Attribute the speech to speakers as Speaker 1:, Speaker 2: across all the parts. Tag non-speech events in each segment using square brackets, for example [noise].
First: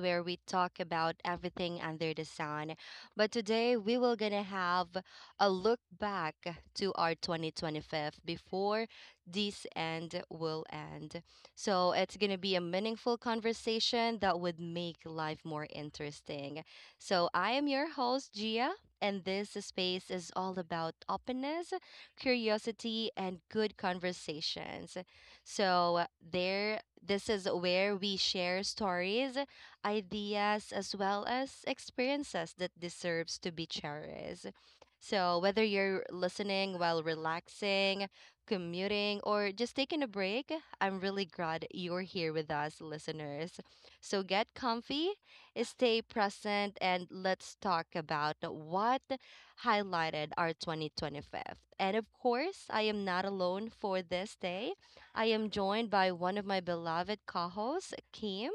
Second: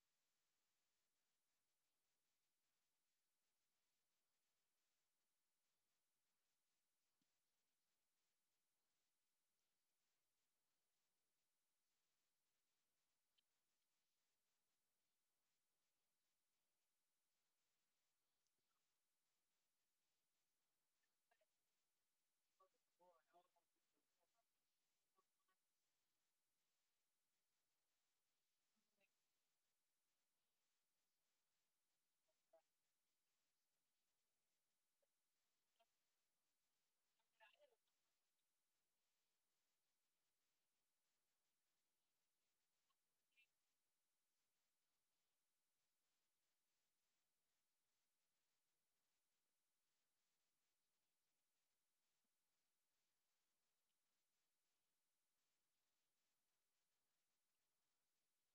Speaker 1: where we talk about everything under the sun. But today we will gonna have a look back to our 2025 before this end will end. So it's gonna be a meaningful conversation that would make life more interesting. So I am your host, Gia, and this space is all about openness, curiosity, and good conversations. So there this is where we share stories, ideas as well as experiences that deserves to be cherished. So whether you're listening while relaxing, commuting or just taking a break, I'm really glad you're here with us listeners. So get comfy, stay present and let's talk about what highlighted our 2025. And of course, I am not alone for this day. I am joined by one of my beloved co hosts, Kim.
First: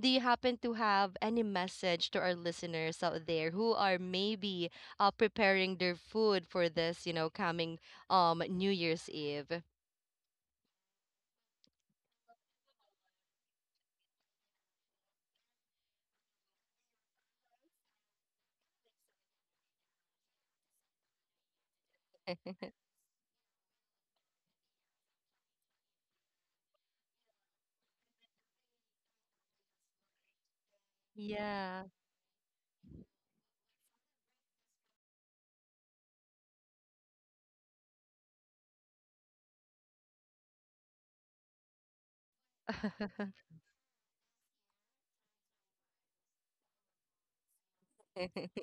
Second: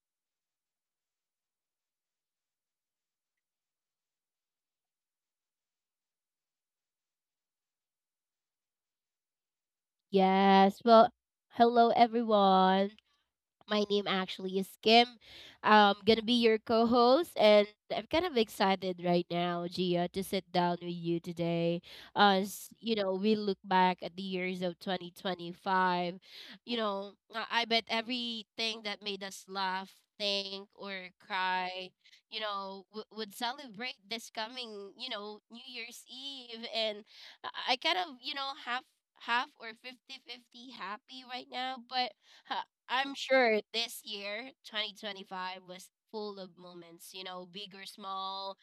Speaker 1: Do you happen to have any message to our listeners out there who are maybe preparing their food for this, coming New Year's Eve?
Speaker 2: Yes. Well, hello everyone. My name actually is Kim. I'm gonna be your co-host, and I'm kind of excited right now, Gia, to sit down with you today. As you know, we look back at the years of 2025. I bet everything that made us laugh, think, or
Speaker 1: Yeah.
Speaker 2: cry, would celebrate this coming, New Year's Eve. And I kind of, half half or 50 50 happy right now, but. uh, I'm
Speaker 1: [laughs]
Speaker 2: sure this year, 2025, was full of moments, you know, big or small.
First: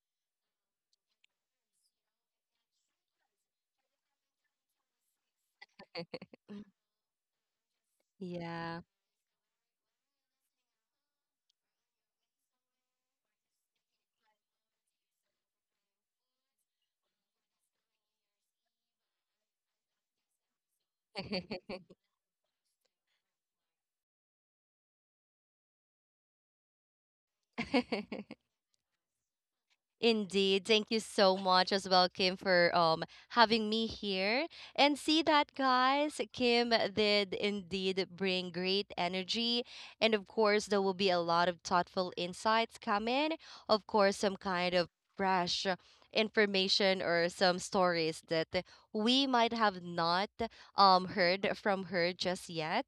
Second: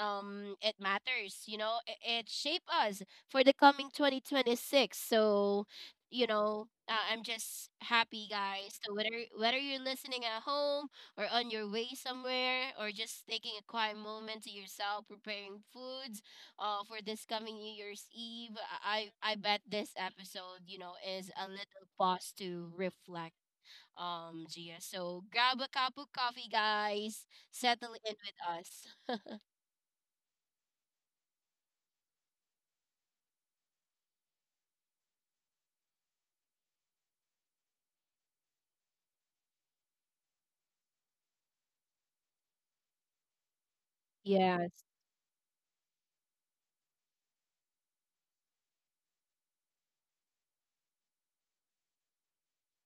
Speaker 2: It matters, it shaped us for the coming 2026. So, I'm just happy, guys.
Speaker 1: yeah.
Speaker 2: So, whether you're listening at home or on your way somewhere or just taking a quiet moment to yourself, preparing foods for this coming New Year's Eve, I bet this episode, is a little pause to reflect Gia. So grab a cup of coffee, guys. Settle in
Speaker 1: [laughs]
Speaker 2: with us.
Speaker 1: Indeed. Thank you so much as well, Kim, for having me here. And see that, guys, Kim did indeed bring great energy. And of course, there will be a lot of thoughtful insights coming. Of course, some kind
Speaker 2: Yes.
Speaker 1: of fresh information or some stories that we might have not heard from her just yet.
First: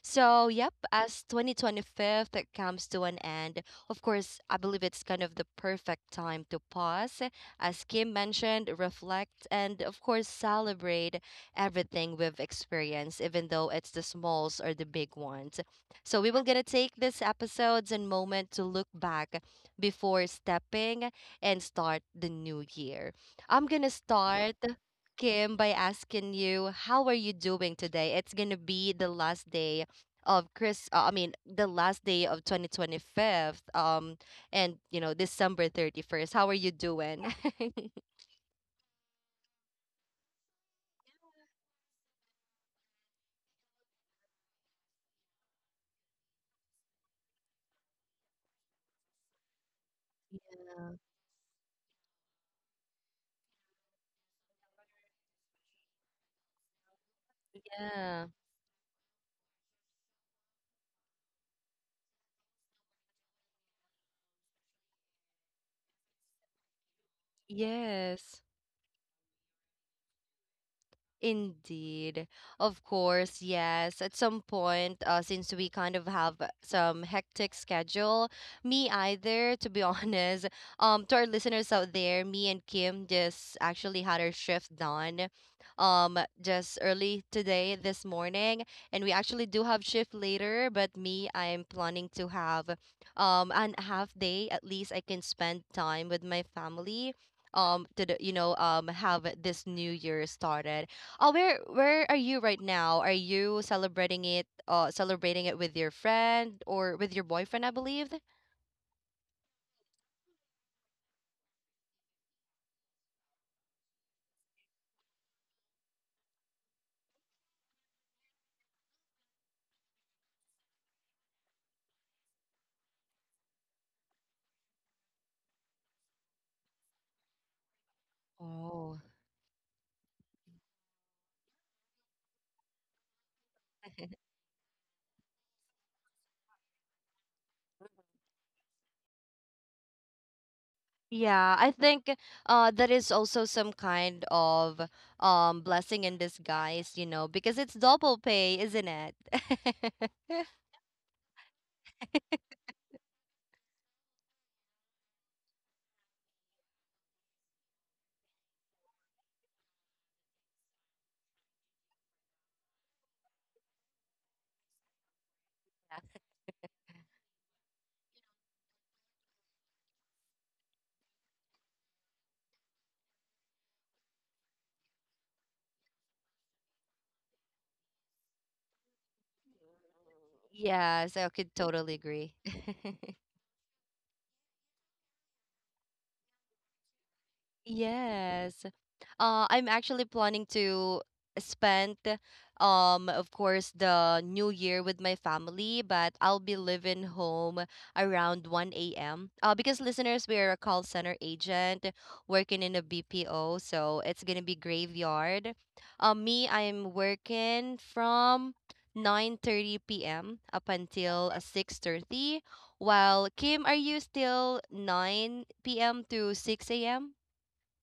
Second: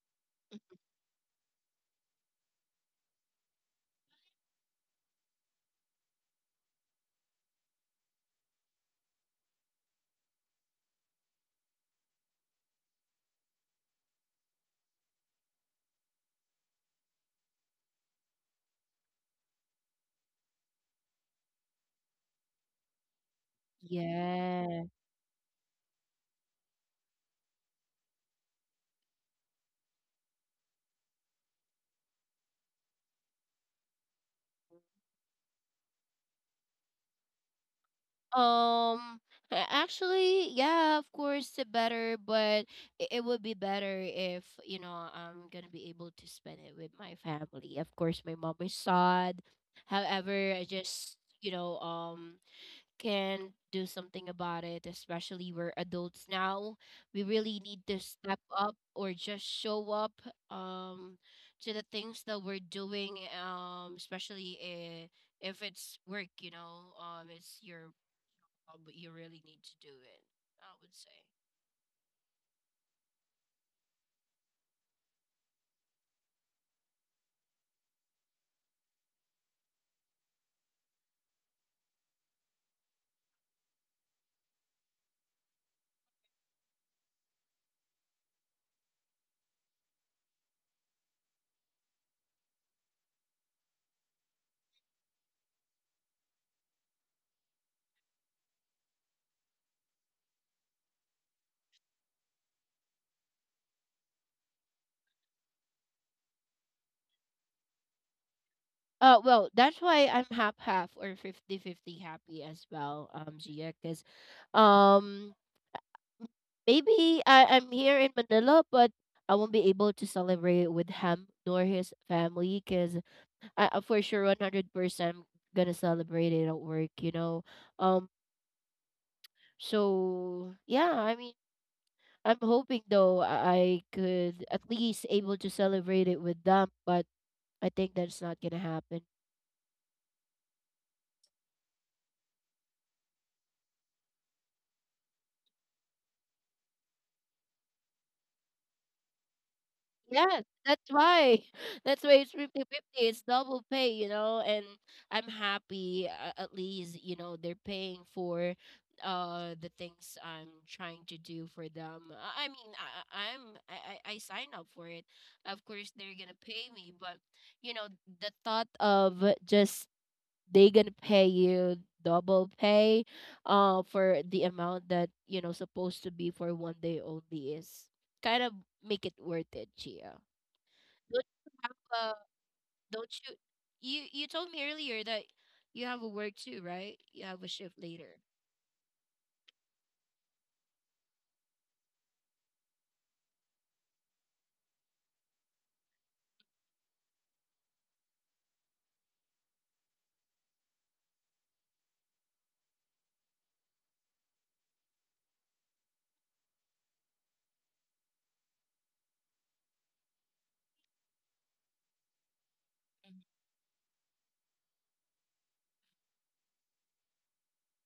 Speaker 1: So, yep, as 2025 comes to an end, of course, I believe it's kind of the perfect time to pause, as Kim mentioned, reflect, and of course, celebrate everything we've experienced, even though it's the smalls or the big ones. So we will gonna take this episodes and moment to look back before stepping and start the new year. I'm gonna start
Speaker 2: Yeah.
Speaker 1: Kim by asking you, how are you doing today? It's gonna be the last day of Chris I mean the last day of 2025 and December 31st. How are you doing? [laughs]
Speaker 2: Um, actually, yeah, of course, the better, but it would be better if, you know, I'm gonna be able to spend it with my family. Of course, my mom is sad. However, I just, can do something about it, especially we're adults now. We really need to
Speaker 1: Yeah.
Speaker 2: step up or just show up um to the things that we're doing, if it's work, it's your
Speaker 1: Yes.
Speaker 2: job, but you really need to do it, I would say.
Speaker 1: Indeed. Of course, yes. At some point, since we kind of have some hectic schedule, me either, to be [laughs] honest. To our listeners out there, me and Kim just actually had our shift done just early today this morning. And we actually do have shift later, but me, I'm planning to have an half day at least I can spend time with my family. To the, you know, have this new year started? Oh, where are you right now? Are you celebrating it with your friend or with your boyfriend, I believe?
Speaker 2: Well, that's why I'm half half or 50 50 happy as well, Gia, because um, maybe I'm here in Manila, but I won't be able to celebrate with him nor his family because I for sure 100% gonna celebrate it at work, you know. Um,
Speaker 1: Oh.
Speaker 2: so yeah, I mean, I'm hoping though I
Speaker 1: [laughs]
Speaker 2: could at least able to celebrate it with them, but I think that's not gonna happen.
Speaker 1: Yeah, I think that is also some kind of blessing in disguise, because it's double pay, isn't it?
Speaker 2: Yes,
Speaker 1: [laughs]
Speaker 2: that's why. [laughs] That's why it's 50 50. It's double pay, you know, and I'm happy at least, you know, they're paying for the things I'm trying to do for them. I mean, I- I'm I I sign up for it. Of course, they're gonna pay me, but you know, the thought of just they gonna pay you double pay for the amount that, you know, supposed to be for one day only is kind of make it worth it, Chia.
Speaker 1: Yes,
Speaker 2: Don't
Speaker 1: I
Speaker 2: you
Speaker 1: could
Speaker 2: have
Speaker 1: totally
Speaker 2: a
Speaker 1: agree.
Speaker 2: don't you you you told me earlier that you have a work too, right? You have a shift later.
Speaker 1: Yes. I'm actually planning to spend, of course, the new year with my family, but I'll be leaving home around 1 a.m. Because listeners, we are a call center agent working in a BPO, so it's gonna be graveyard. Me, I'm working from 9:30 p.m. up until 6:30,
Speaker 2: Mhm.
Speaker 1: while Kim, are you still 9 p.m. to 6 a.m.?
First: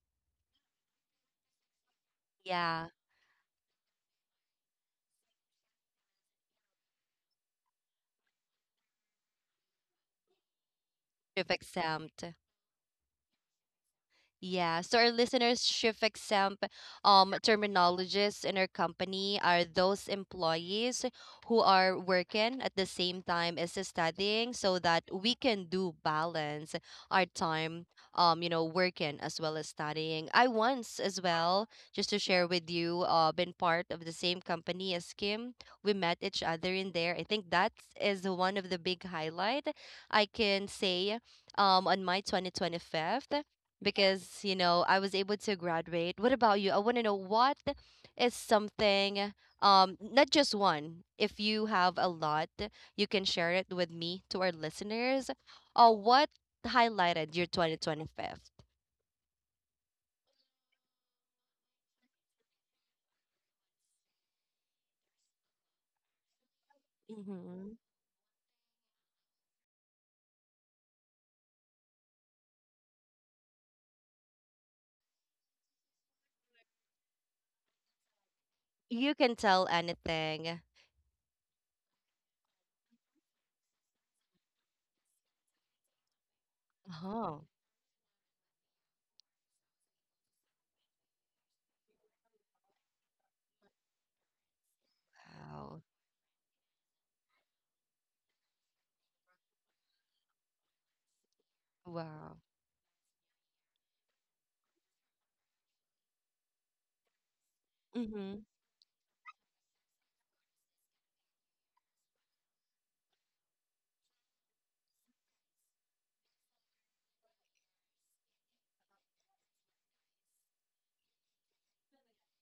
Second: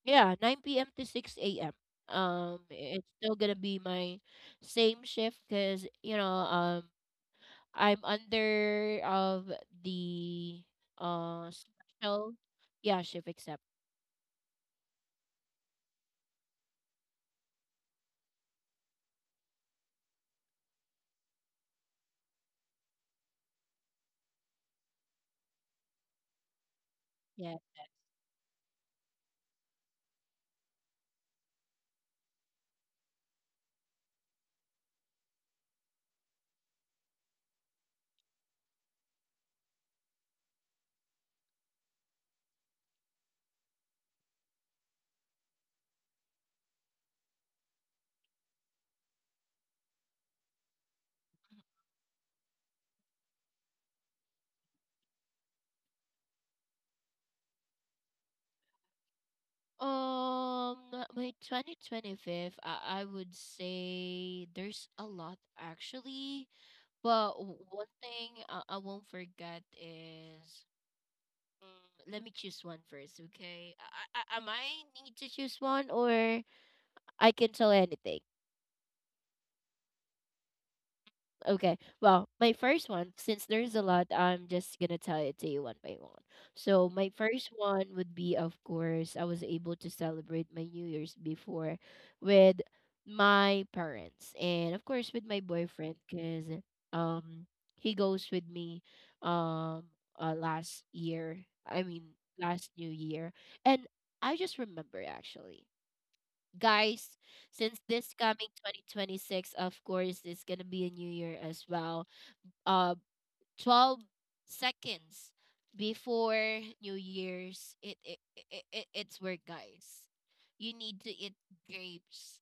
Speaker 2: Yeah, 9 p.m. to 6 a.m.
Speaker 1: Yeah,
Speaker 2: It's still gonna be my same shift because I'm under of the
Speaker 1: you've exempt.
Speaker 2: special yeah, shift except
Speaker 1: Yeah, so our listeners, shift exempt terminologists in our company are those employees who are working at the same time as studying so that we can do balance our
Speaker 2: yeah.
Speaker 1: time, working as well as studying. I once as well, just to share with you, been part of the same company as Kim. We met each other in there. I think that is one of the big highlight I can say on my 2025 because I was able to graduate. What about you? I want to know what is something not just one. If you have a lot, you can share it with me to our listeners. What highlighted your 2025?
Speaker 2: Um, my 2025, I would say there's a lot actually. But
Speaker 1: Mm-hmm.
Speaker 2: one thing I won't forget is let me choose one first, okay? I might need to choose one, or I can tell anything.
Speaker 1: You can tell anything.
Speaker 2: Okay. Well, my first one, since there's a lot, I'm just gonna tell it to you one by one. So my
Speaker 1: Oh,
Speaker 2: first one would be, of course, I was able to celebrate my New Year's before with my parents and of course with my
Speaker 1: wow.
Speaker 2: boyfriend because um he goes with me um last year. I mean
Speaker 1: Wow.
Speaker 2: last New Year. And I just remember actually guys, since this
Speaker 1: Mm-hmm.
Speaker 2: coming 2026, of course, it's gonna be a new year as well. Uh, 12 seconds before New Year's, it's work, guys. You need to eat grapes.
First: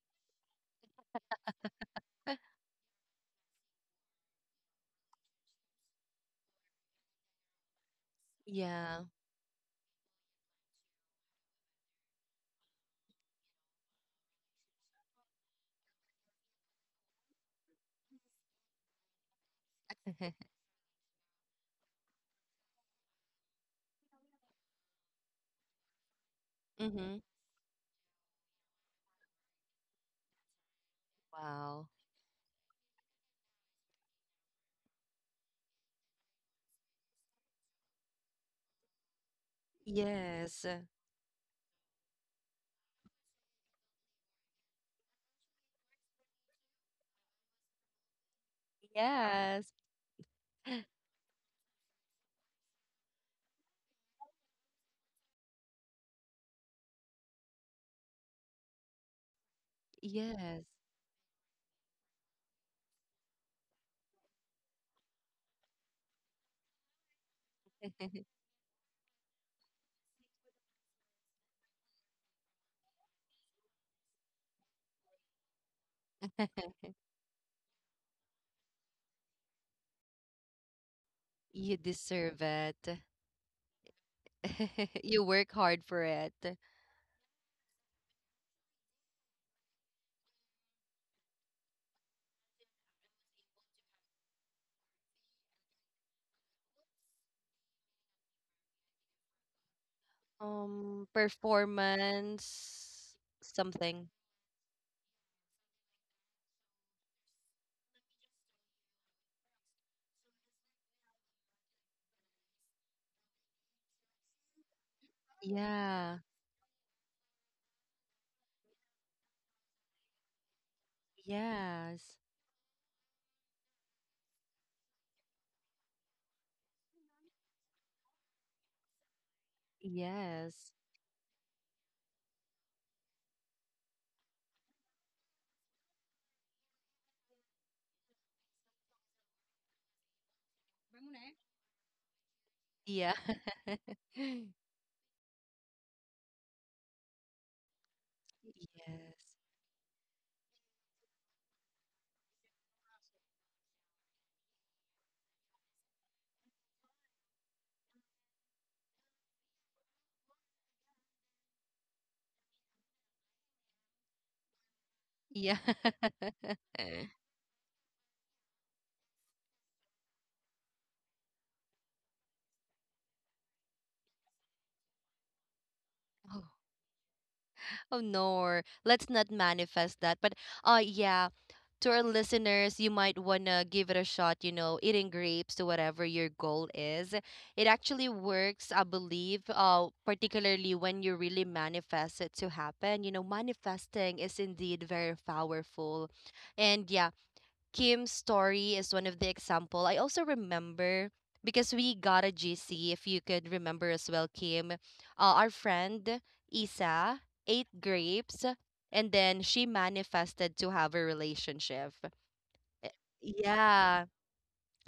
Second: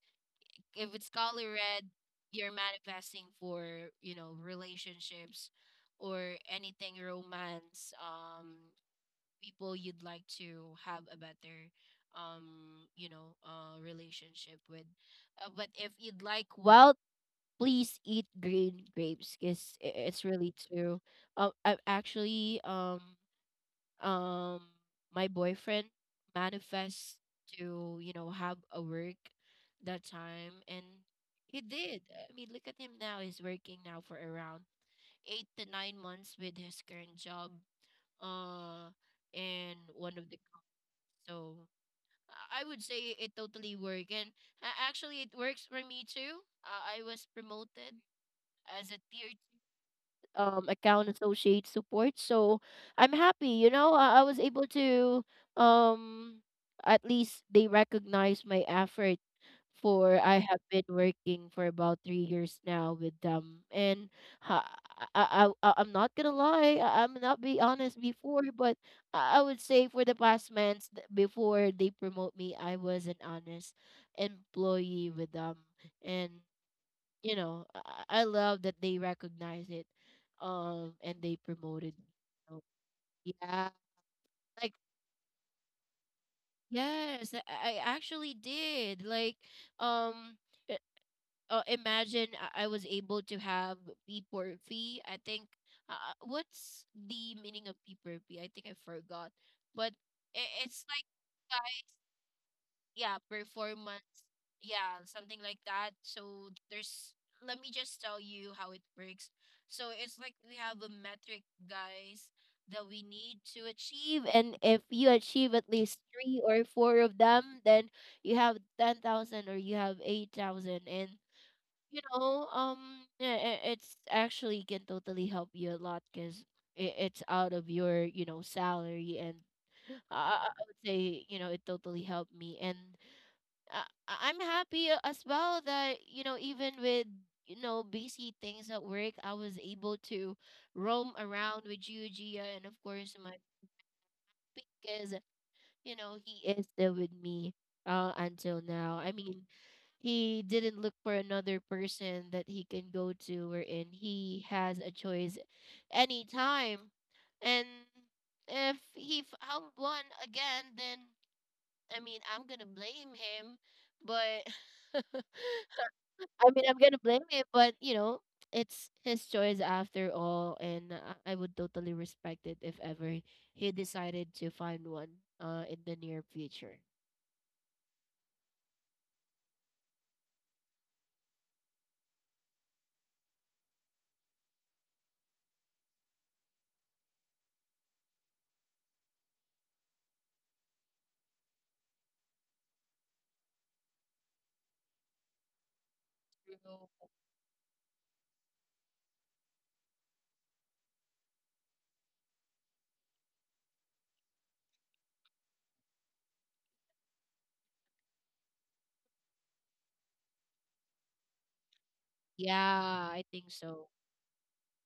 Speaker 2: If it's color red, you're manifesting for, you know, relationships or anything romance.
Speaker 1: Yeah.
Speaker 2: People you'd like to have a better um relationship with, but if you'd like well, please eat green grapes because it's
Speaker 1: [laughs]
Speaker 2: really true. I actually, um my boyfriend manifests
Speaker 1: Mm-hmm.
Speaker 2: to, you know, have a work that time, and he
Speaker 1: Wow.
Speaker 2: did. I mean, look at him now, he's working now for around 8 to 9 months with his current job uh in one of the.
Speaker 1: Yes.
Speaker 2: So I would say it totally worked. And actually, it works for me too. I was promoted as a tier
Speaker 1: Yes.
Speaker 2: account associate support. So I'm happy, you know, I was able to um at least they recognize my effort, for I have
Speaker 1: Yes.
Speaker 2: been working for about 3 years now with them, and ha- I'm not gonna lie, I'm not be honest
Speaker 1: [laughs]
Speaker 2: before, but I would say for the past months, before they promote me, I was an honest employee with them, and you know, I love that they recognize it, and they
Speaker 1: You
Speaker 2: promoted me.
Speaker 1: deserve
Speaker 2: So,
Speaker 1: it.
Speaker 2: yeah, like
Speaker 1: [laughs] You work hard for it.
Speaker 2: yes, I actually did. Like, um, i- imagine I was able to have P per fee. I think, uh, what's the meaning of P per fee? I think I forgot, but I it's like
Speaker 1: Performance
Speaker 2: yeah,
Speaker 1: something.
Speaker 2: performance, yeah, something like that. So there's, let me just tell you how it works. So it's like we have a metric, guys, that we need to achieve, and if you achieve at least
Speaker 1: Yeah.
Speaker 2: three or four of them, then you have 10,000 or you have 8,000, and
Speaker 1: Yes.
Speaker 2: it's actually can totally help you a lot, cuz it's out of your, you know, salary, and I
Speaker 1: Yes.
Speaker 2: would say, you know, it totally helped me. And I'm happy, as well that, you know, even with, you know, busy things at work, I was able to roam around with you, Gia, and of
Speaker 1: Yeah.
Speaker 2: course my,
Speaker 1: [laughs]
Speaker 2: because you know he is still with me until now. I
Speaker 1: Yes.
Speaker 2: mean, he didn't look for another person that he can go to, wherein he has a choice anytime, and if he found one again, then I mean I'm gonna blame him, but. [laughs]
Speaker 1: Yeah.
Speaker 2: I mean, I'm gonna blame it, but you know, it's his choice after all, and I would totally respect it if ever he decided to find one in the near
Speaker 1: [laughs]
Speaker 2: future.
Speaker 1: Oh no, let's not manifest that. But yeah, to our listeners, you might wanna give it a shot, eating grapes to whatever your goal is. It actually works, I believe, particularly when you really manifest it to happen. You know, manifesting is indeed very powerful. And
Speaker 2: True.
Speaker 1: yeah, Kim's story is one of the example. I also remember because we got a GC, if you could remember as well, Kim. Our friend Isa ate grapes and then she manifested to have a relationship.
Speaker 2: Yeah,
Speaker 1: Eh,
Speaker 2: I think so.
Speaker 1: Yeah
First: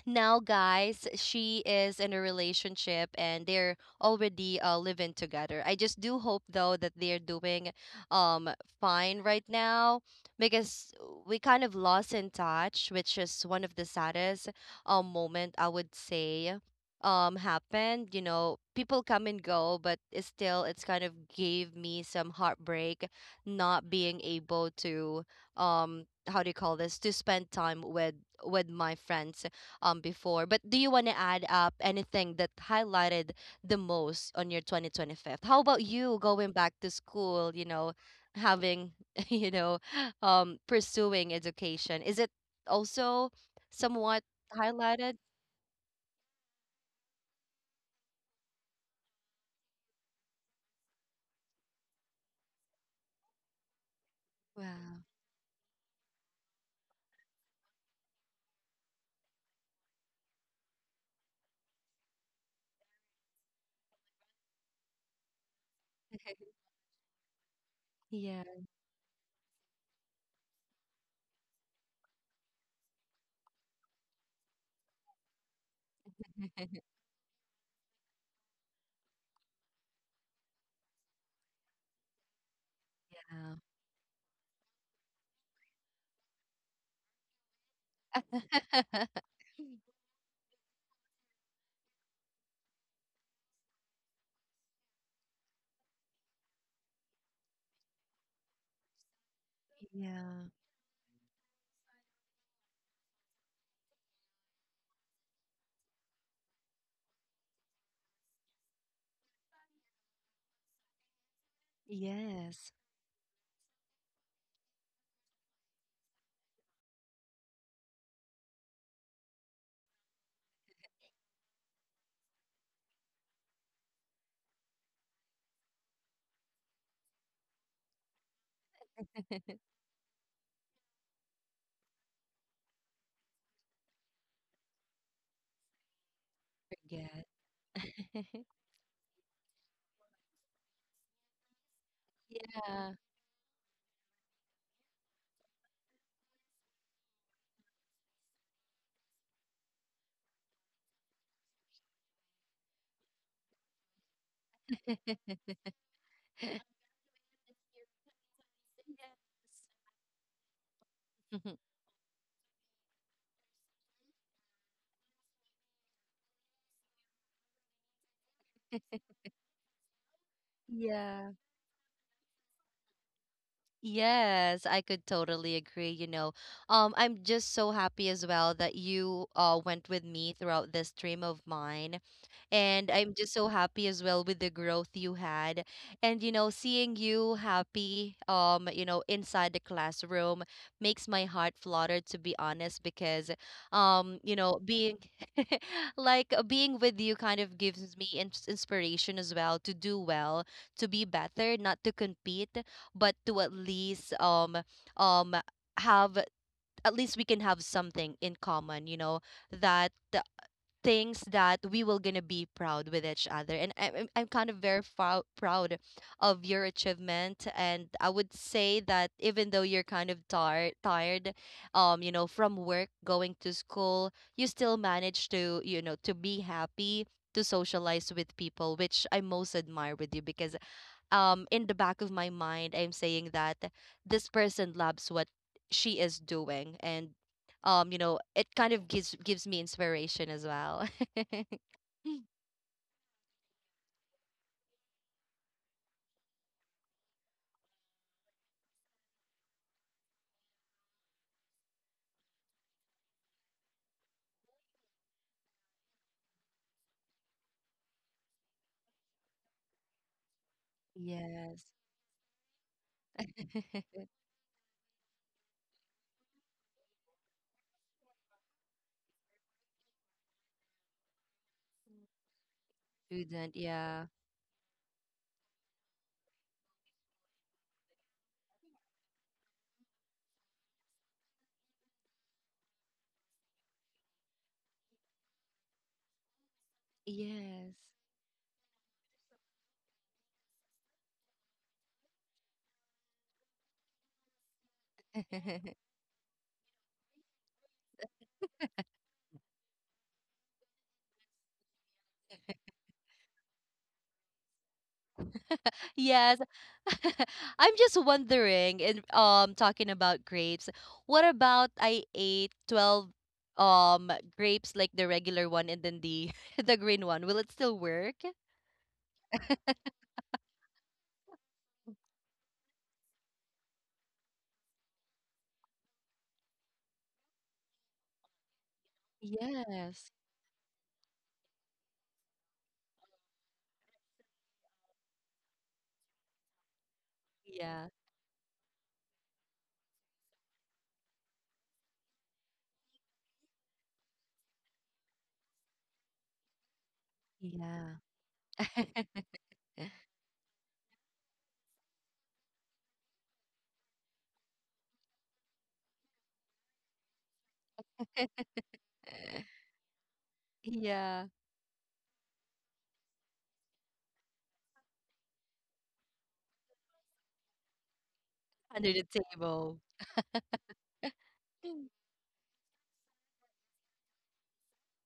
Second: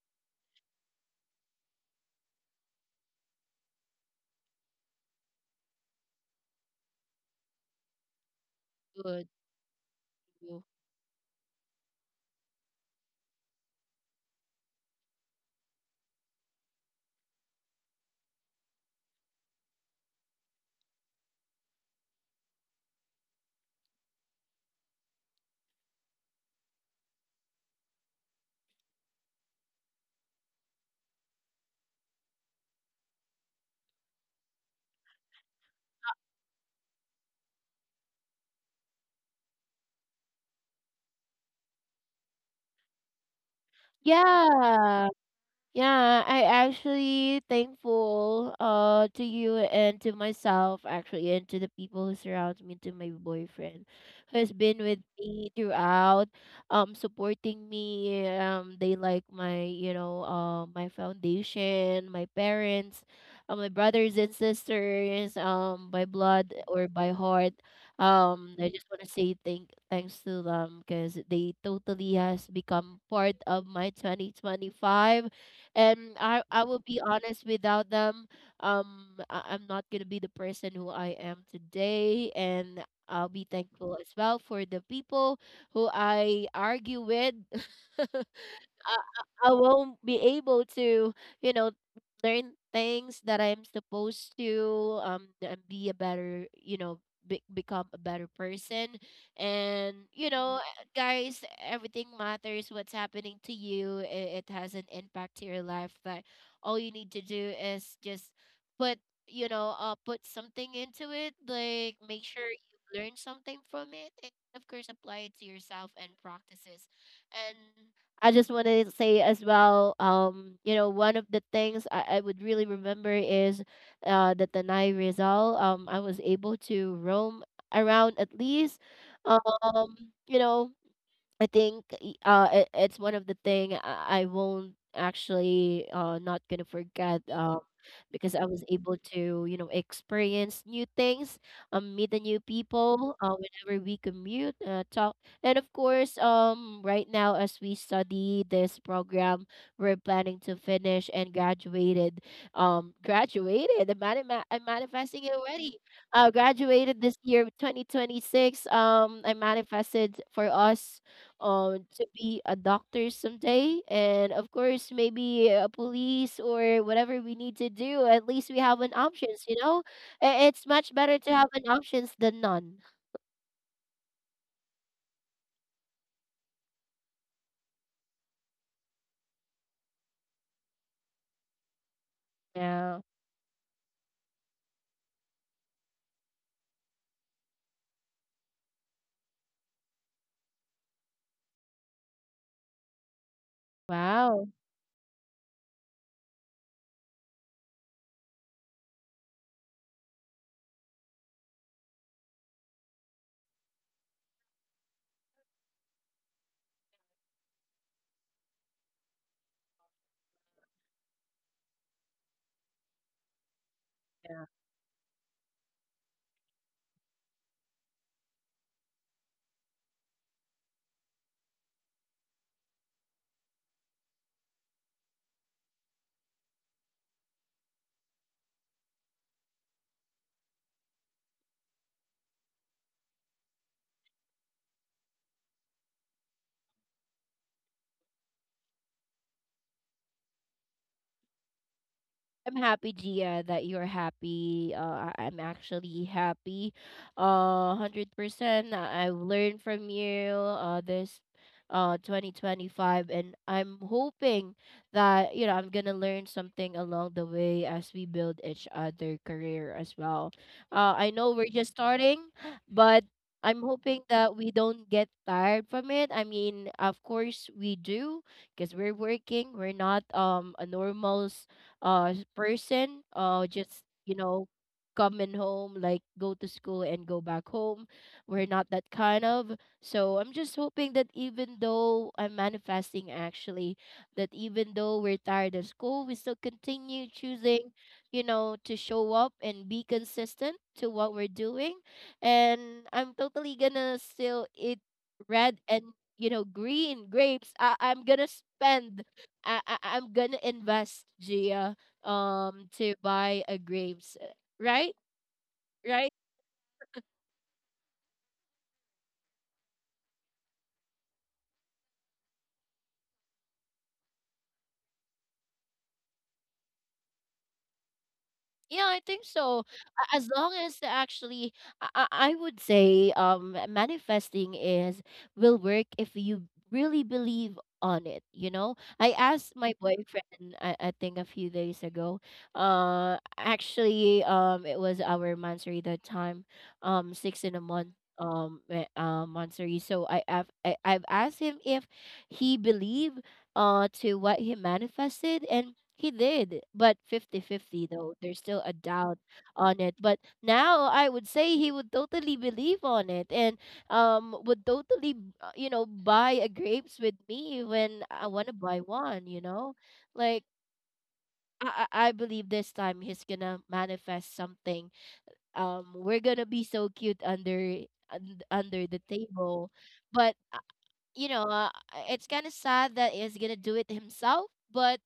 Speaker 1: now guys, she is in a relationship and they're already living together. I just do hope though that they're doing um fine
Speaker 2: Good.
Speaker 1: right now,
Speaker 2: True.
Speaker 1: because we kind of lost in touch, which is one of the saddest moment I would say happened. You know, people come and go, but it's kind of gave me some heartbreak, not being able to how do you call this, to spend time with my friends before. But do you want to add up anything that highlighted the most on your 2025? How about you going back to school, having, [laughs] you know, pursuing education? Is it also somewhat
Speaker 2: Yeah.
Speaker 1: highlighted?
Speaker 2: Yeah, I actually thankful to you and to myself actually, and to the people who surround me, to my boyfriend who has been with
Speaker 1: Wow.
Speaker 2: me throughout, supporting me. They, like, my, you know, my foundation, my parents, my brothers and sisters, um, by blood
Speaker 1: [laughs]
Speaker 2: or by heart.
Speaker 1: Yeah.
Speaker 2: I just want to say thanks to them because they totally has become part of my 2025, and I will be honest, without them, I'm not gonna be the person who I am today. And I'll be
Speaker 1: Yeah.
Speaker 2: thankful as well for the people who I argue with. [laughs]
Speaker 1: [laughs]
Speaker 2: I won't be able to, you know, learn things that I'm supposed to, and be a better, you know, become a better person. And, you
Speaker 1: Yeah.
Speaker 2: know, guys, everything matters. What's happening to you, it has an impact to your life. But all you need to do is just put, you know, put something into it. Like, make sure
Speaker 1: Yes.
Speaker 2: you learn something from it. And of course, apply it to yourself and practices. And I just want to say as well, you know, one of the things I would really remember is the Tanay Rizal. I was able to roam around at least,
Speaker 1: [laughs]
Speaker 2: um, you know, it's one of the thing I won't actually not gonna forget
Speaker 1: Forget.
Speaker 2: because I
Speaker 1: [laughs]
Speaker 2: was able to, you know, experience new things, meet the new
Speaker 1: Yeah.
Speaker 2: people whenever we commute, talk. And of course, right now, as we study this program, we're planning to finish and graduated, I'm manifesting it
Speaker 1: [laughs]
Speaker 2: already, graduated this year 2026. I manifested for us to be a doctor someday, and of course maybe a police or whatever we need to do, at least we have an options, you know. It's much better
Speaker 1: yeah.
Speaker 2: to have an options than none.
Speaker 1: Yes, I could totally agree. You know, I'm just so happy as well that you went with me throughout this dream of mine. And
Speaker 2: Yeah.
Speaker 1: I'm just so happy as well with the growth you had. And you know, seeing you happy, inside the classroom makes my heart flutter, to be honest, because
Speaker 2: Wow.
Speaker 1: being [laughs] being with you kind of gives me inspiration as well to do well, to be better, not to compete, but to at least um have, at least we can have something in common, that things that we will gonna be proud with each other, and I'm kind of very proud of your achievement. And I would say that even though you're kind of tired, from work going to school, you still manage to to be happy, to socialize with people, which I most admire with you, because in the back of my mind I'm saying that this person loves what she is doing. And it kind of gives me inspiration as well. [laughs]
Speaker 2: I'm happy, Gia, that you're happy. I'm actually happy. 100%. I've learned from you, this 2025, and I'm hoping that, you know, I'm going to learn something along the way as we build each other career as well. I know we're just
Speaker 1: yes
Speaker 2: starting, but I'm hoping
Speaker 1: [laughs]
Speaker 2: that we don't get tired from it. I mean, of course we do because we're working. We're not a normal person,
Speaker 1: student
Speaker 2: just
Speaker 1: yeah
Speaker 2: coming home, like go to school and go back home. We're not that kind of. So I'm just hoping that even though I'm manifesting actually, that even though we're tired of school, we still continue choosing,
Speaker 1: yes
Speaker 2: you know, to show up and be consistent to what we're doing. And I'm totally gonna still eat red and,
Speaker 1: [laughs]
Speaker 2: you know, green grapes. I'm gonna spend, I'm gonna invest, Gia, to buy a grapes. Right. Right.
Speaker 1: Yes. [laughs] I'm just wondering, in talking about grapes, what about I ate 12 um grapes like the regular one and then the [laughs] the green one. Will it still work?
Speaker 2: Yeah, I think so. As long as, actually, I would say manifesting is— will work if you really believe on it, you know. I asked my
Speaker 1: Yes.
Speaker 2: boyfriend, I think, a few days ago. Actually, it was our mansary that time, six in a
Speaker 1: Yeah.
Speaker 2: month mansary. So I've asked him if he believes, to what he manifested, and he did, but 50-50
Speaker 1: Yeah.
Speaker 2: though. There's still a doubt
Speaker 1: [laughs]
Speaker 2: on it. But now I would say he would totally believe on it, and would totally, you know, buy a grapes with me when I want to buy one, you know? Like,
Speaker 1: Yeah.
Speaker 2: I believe this time he's gonna manifest something. We're gonna be so cute under— under
Speaker 1: Under
Speaker 2: the
Speaker 1: the
Speaker 2: table.
Speaker 1: table.
Speaker 2: But you know, uh,
Speaker 1: [laughs]
Speaker 2: it's kind of sad that he's gonna do it himself. But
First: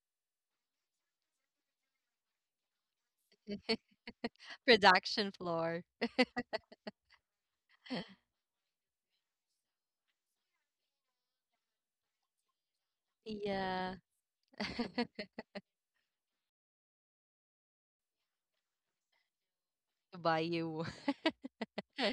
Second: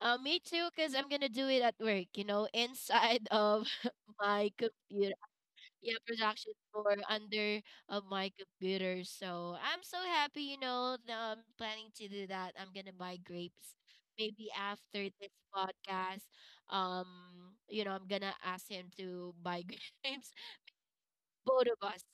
Speaker 2: me too, because I'm gonna do it at work, you know, inside of [laughs] my computer.
Speaker 1: Production floor.
Speaker 2: Yeah, production floor under of my computer. So I'm so happy, you know, that I'm planning to do that. I'm gonna buy grapes
Speaker 1: Yeah.
Speaker 2: maybe after
Speaker 1: [laughs]
Speaker 2: this podcast. Um, you know, I'm gonna ask him to buy [laughs] grapes.
Speaker 1: Buy you. [laughs]
Speaker 2: Both of us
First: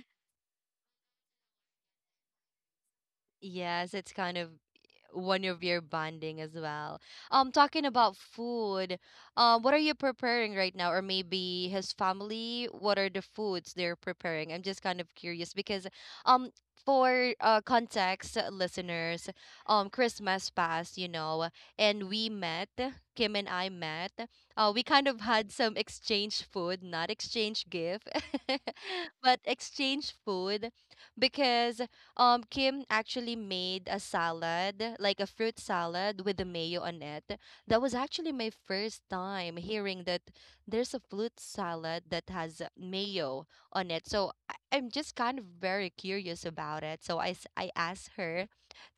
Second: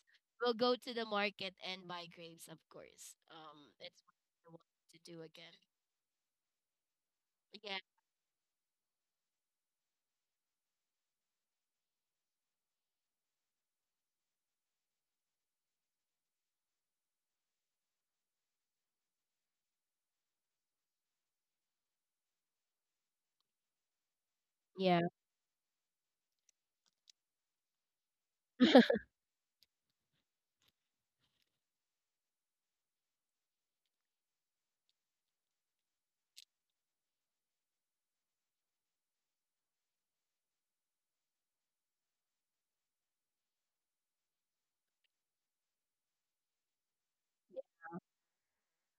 Speaker 2: will go to the market and buy grapes, of course.
Speaker 1: Yes,
Speaker 2: It's
Speaker 1: it's
Speaker 2: what
Speaker 1: kind of
Speaker 2: I want to do
Speaker 1: one
Speaker 2: again.
Speaker 1: of your bonding as well. Um,
Speaker 2: Yeah,
Speaker 1: talking about food, what are you preparing right now? Or maybe his family, what are the foods they're preparing? I'm just kind of curious because, um, for context, listeners, Christmas passed, and we met, Kim and I met. We kind of had some exchange food, not exchange gift, [laughs]
Speaker 2: yeah. [laughs]
Speaker 1: but exchange food because Kim actually made a salad, like a fruit salad with the mayo on it. That was actually my first time hearing that there's a fruit salad that has mayo on it. So I'm just kind of very curious about it. So I asked her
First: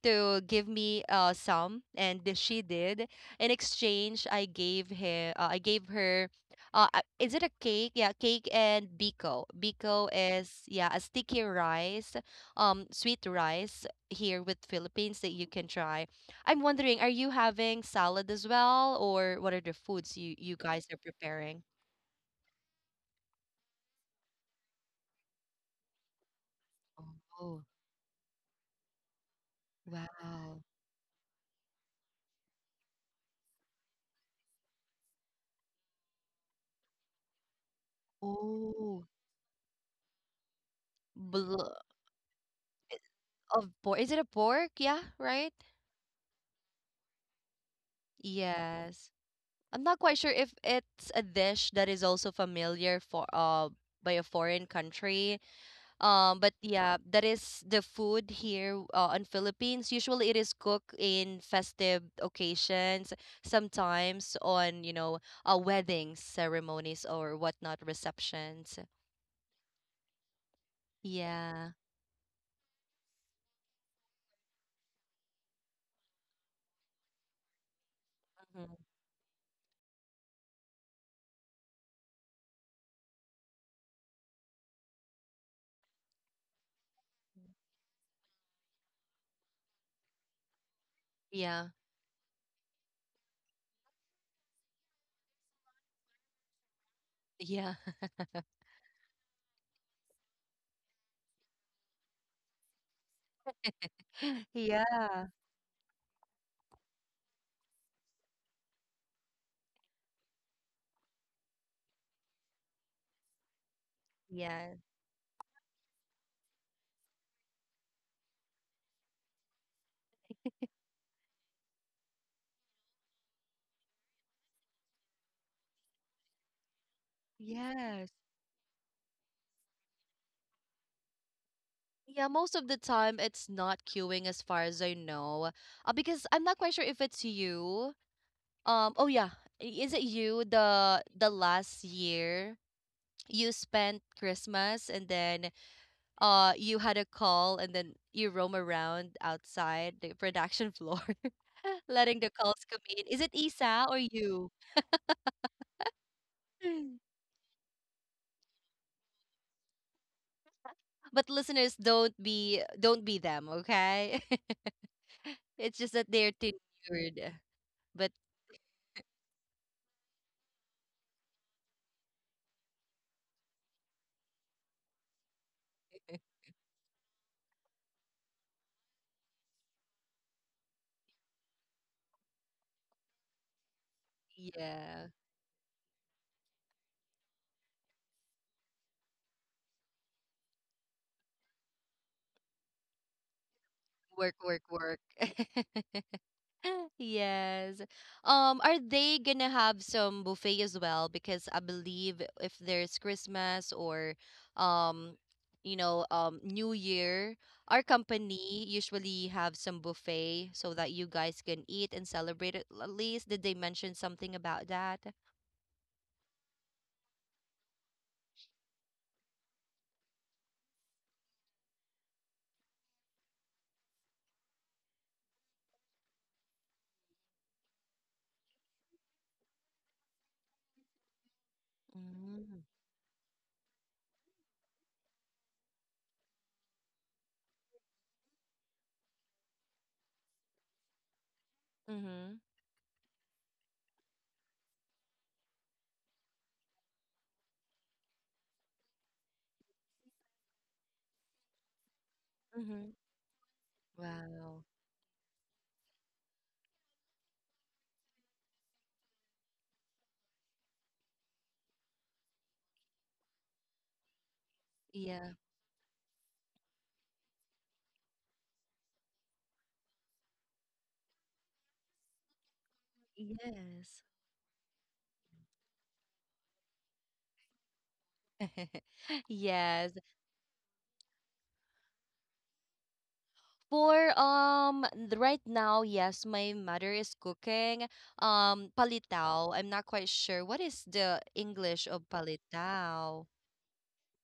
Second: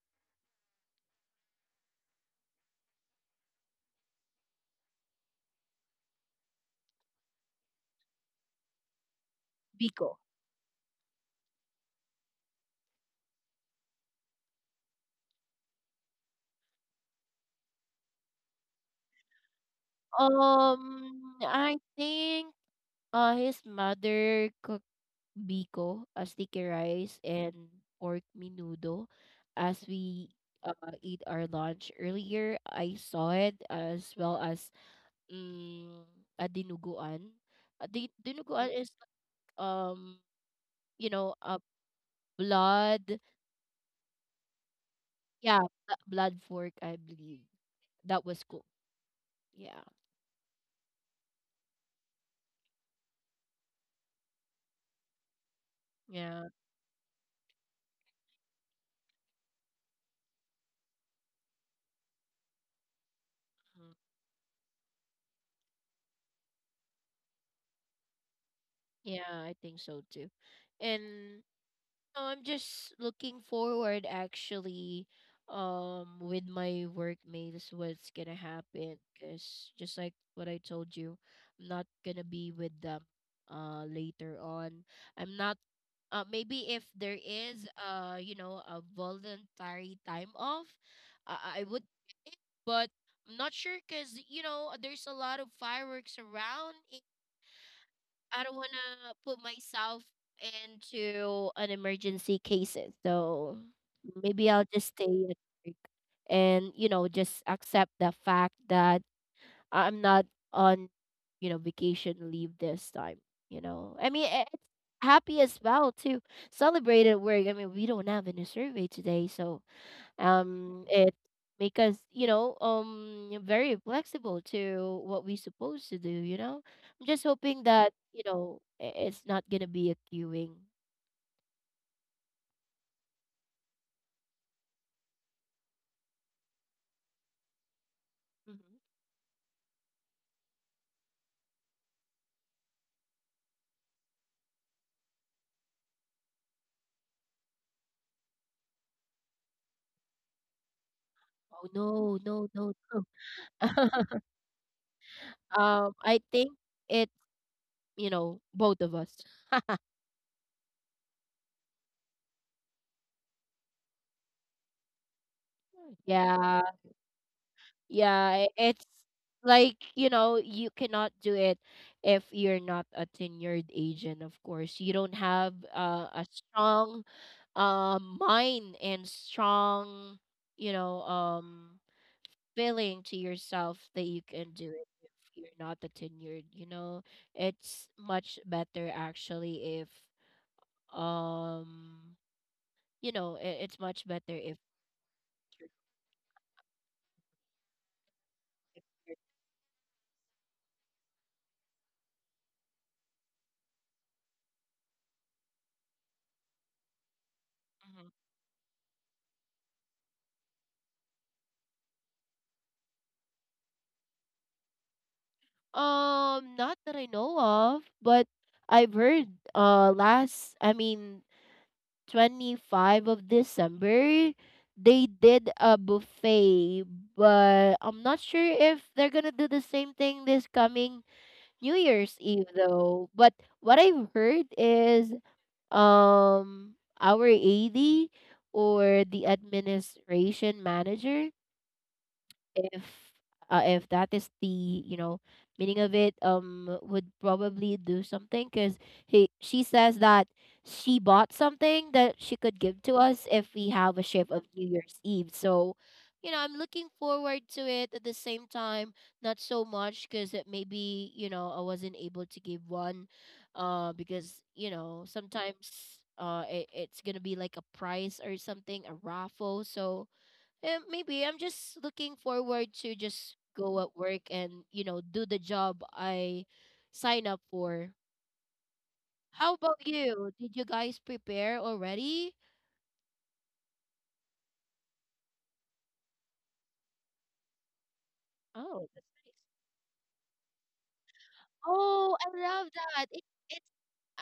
Speaker 1: to give me some, and she did. In exchange, I gave her, is it a cake? Yeah, cake and biko. Biko
Speaker 2: Biko.
Speaker 1: is a sticky rice, sweet rice here with Philippines that you can try. I'm wondering, are you having salad as well, or what are the foods you guys are preparing?
Speaker 2: I think his mother cooked biko, sticky rice, and
Speaker 1: Oh,
Speaker 2: pork menudo as we
Speaker 1: wow.
Speaker 2: uh, eat our lunch earlier. I saw it as well as mm, a dinuguan. A dinuguan is
Speaker 1: Oh,
Speaker 2: like, um you know, a
Speaker 1: bl-
Speaker 2: blood—
Speaker 1: of pork. Is it a pork? Yeah, right?
Speaker 2: yeah, blood fork, I believe. That was cool.
Speaker 1: Yes.
Speaker 2: Yeah,
Speaker 1: I'm not quite sure if it's a dish that is also familiar for by a foreign country. Um,
Speaker 2: yeah,
Speaker 1: but yeah, that is the food here in Philippines. Usually, it is cooked in festive occasions,
Speaker 2: mhm.
Speaker 1: sometimes on weddings, ceremonies, or whatnot, receptions.
Speaker 2: Yeah, I think so too. And
Speaker 1: Yeah,
Speaker 2: I'm just looking forward, actually, with my workmates, what's gonna
Speaker 1: Mhm.
Speaker 2: happen, because just like what I told you, I'm not gonna be with them later on. I'm not— maybe if there is you know, a voluntary time off, I
Speaker 1: yeah,
Speaker 2: would take it. But I'm not sure, because you know there's a lot of fireworks around.
Speaker 1: yeah,
Speaker 2: I don't want to put myself into an emergency cases. So
Speaker 1: [laughs]
Speaker 2: maybe I'll just stay
Speaker 1: yeah,
Speaker 2: at work, and you know, just accept the fact that I'm not on, you know, vacation leave this time. You know, I mean, it's
Speaker 1: yeah.
Speaker 2: happy as well to celebrate at work. I mean, we don't have any survey today. So it make us, you know, very flexible to what we supposed to do, you know. I'm just hoping that,
Speaker 1: Yes.
Speaker 2: you know, it's not gonna be a queuing.
Speaker 1: Yeah, most of the time it's not queuing as far as I know. Because I'm not quite sure if it's you.
Speaker 2: Hmm.
Speaker 1: Oh yeah, is it you, the last year you spent Christmas and then you had a call and then you roam around outside the production floor
Speaker 2: oh
Speaker 1: [laughs] letting
Speaker 2: no
Speaker 1: the
Speaker 2: no
Speaker 1: calls
Speaker 2: no
Speaker 1: come
Speaker 2: no
Speaker 1: in. Is it Isa or
Speaker 2: [laughs]
Speaker 1: you?
Speaker 2: I think it's,
Speaker 1: [laughs]
Speaker 2: you know, both of us.
Speaker 1: But listeners, don't be them, okay? [laughs] It's just
Speaker 2: [laughs]
Speaker 1: that they're
Speaker 2: Yeah.
Speaker 1: tenured. But
Speaker 2: Yeah, it's like, you know, you cannot do it if you're not a tenured agent, of course. You don't have a strong mind and strong, you know, feeling to yourself that you can do it
Speaker 1: yeah.
Speaker 2: if you're not a tenured, you know. It's much better, actually, if um, you know, it's much better
Speaker 1: Work,
Speaker 2: if
Speaker 1: work, work.
Speaker 2: you're—
Speaker 1: [laughs] Yes. Are
Speaker 2: if
Speaker 1: they
Speaker 2: you're—
Speaker 1: gonna have some buffet as well? Because I believe if there's Christmas or um, New Year, our company usually have some buffet so that you guys can eat and celebrate it. At least did they mention something about that?
Speaker 2: Not that I know of, but I've heard, last I mean 25 of December they did a buffet, but I'm not sure if they're gonna do the same thing this coming New Year's Eve
Speaker 1: Mm.
Speaker 2: though. But what I've heard is um our AD, or the administration manager,
Speaker 1: Mm-hmm.
Speaker 2: if if that is the, you know, meaning of it, would probably do something, because he she says that she bought something that she could give
Speaker 1: Mm-hmm.
Speaker 2: to us if we have a shift of
Speaker 1: Wow.
Speaker 2: New Year's Eve. So you know, I'm looking forward to it. At the same time, not so much, because it maybe, you know, I wasn't able to give one, because you know
Speaker 1: Yeah.
Speaker 2: sometimes, it's gonna be like a prize or something, a raffle. So maybe I'm just looking forward to just go at
Speaker 1: Yes.
Speaker 2: work and, you know, do the job I sign up for.
Speaker 1: [laughs]
Speaker 2: How about
Speaker 1: Yes.
Speaker 2: you? Did you guys prepare already?
Speaker 1: For right now, yes, my mother is cooking
Speaker 2: Oh, that's nice.
Speaker 1: palitao. I'm not quite sure what is the English of
Speaker 2: Oh, I love that.
Speaker 1: palitao.
Speaker 2: It's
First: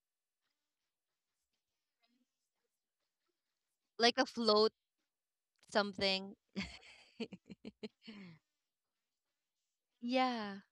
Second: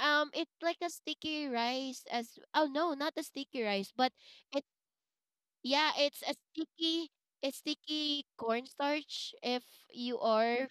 Speaker 2: it's like a sticky rice, as— oh no, not a sticky rice, but
Speaker 1: Like a
Speaker 2: it's—
Speaker 1: float
Speaker 2: Yeah, it's a
Speaker 1: something.
Speaker 2: sticky, it's sticky cornstarch, if you
Speaker 1: Yeah.
Speaker 2: are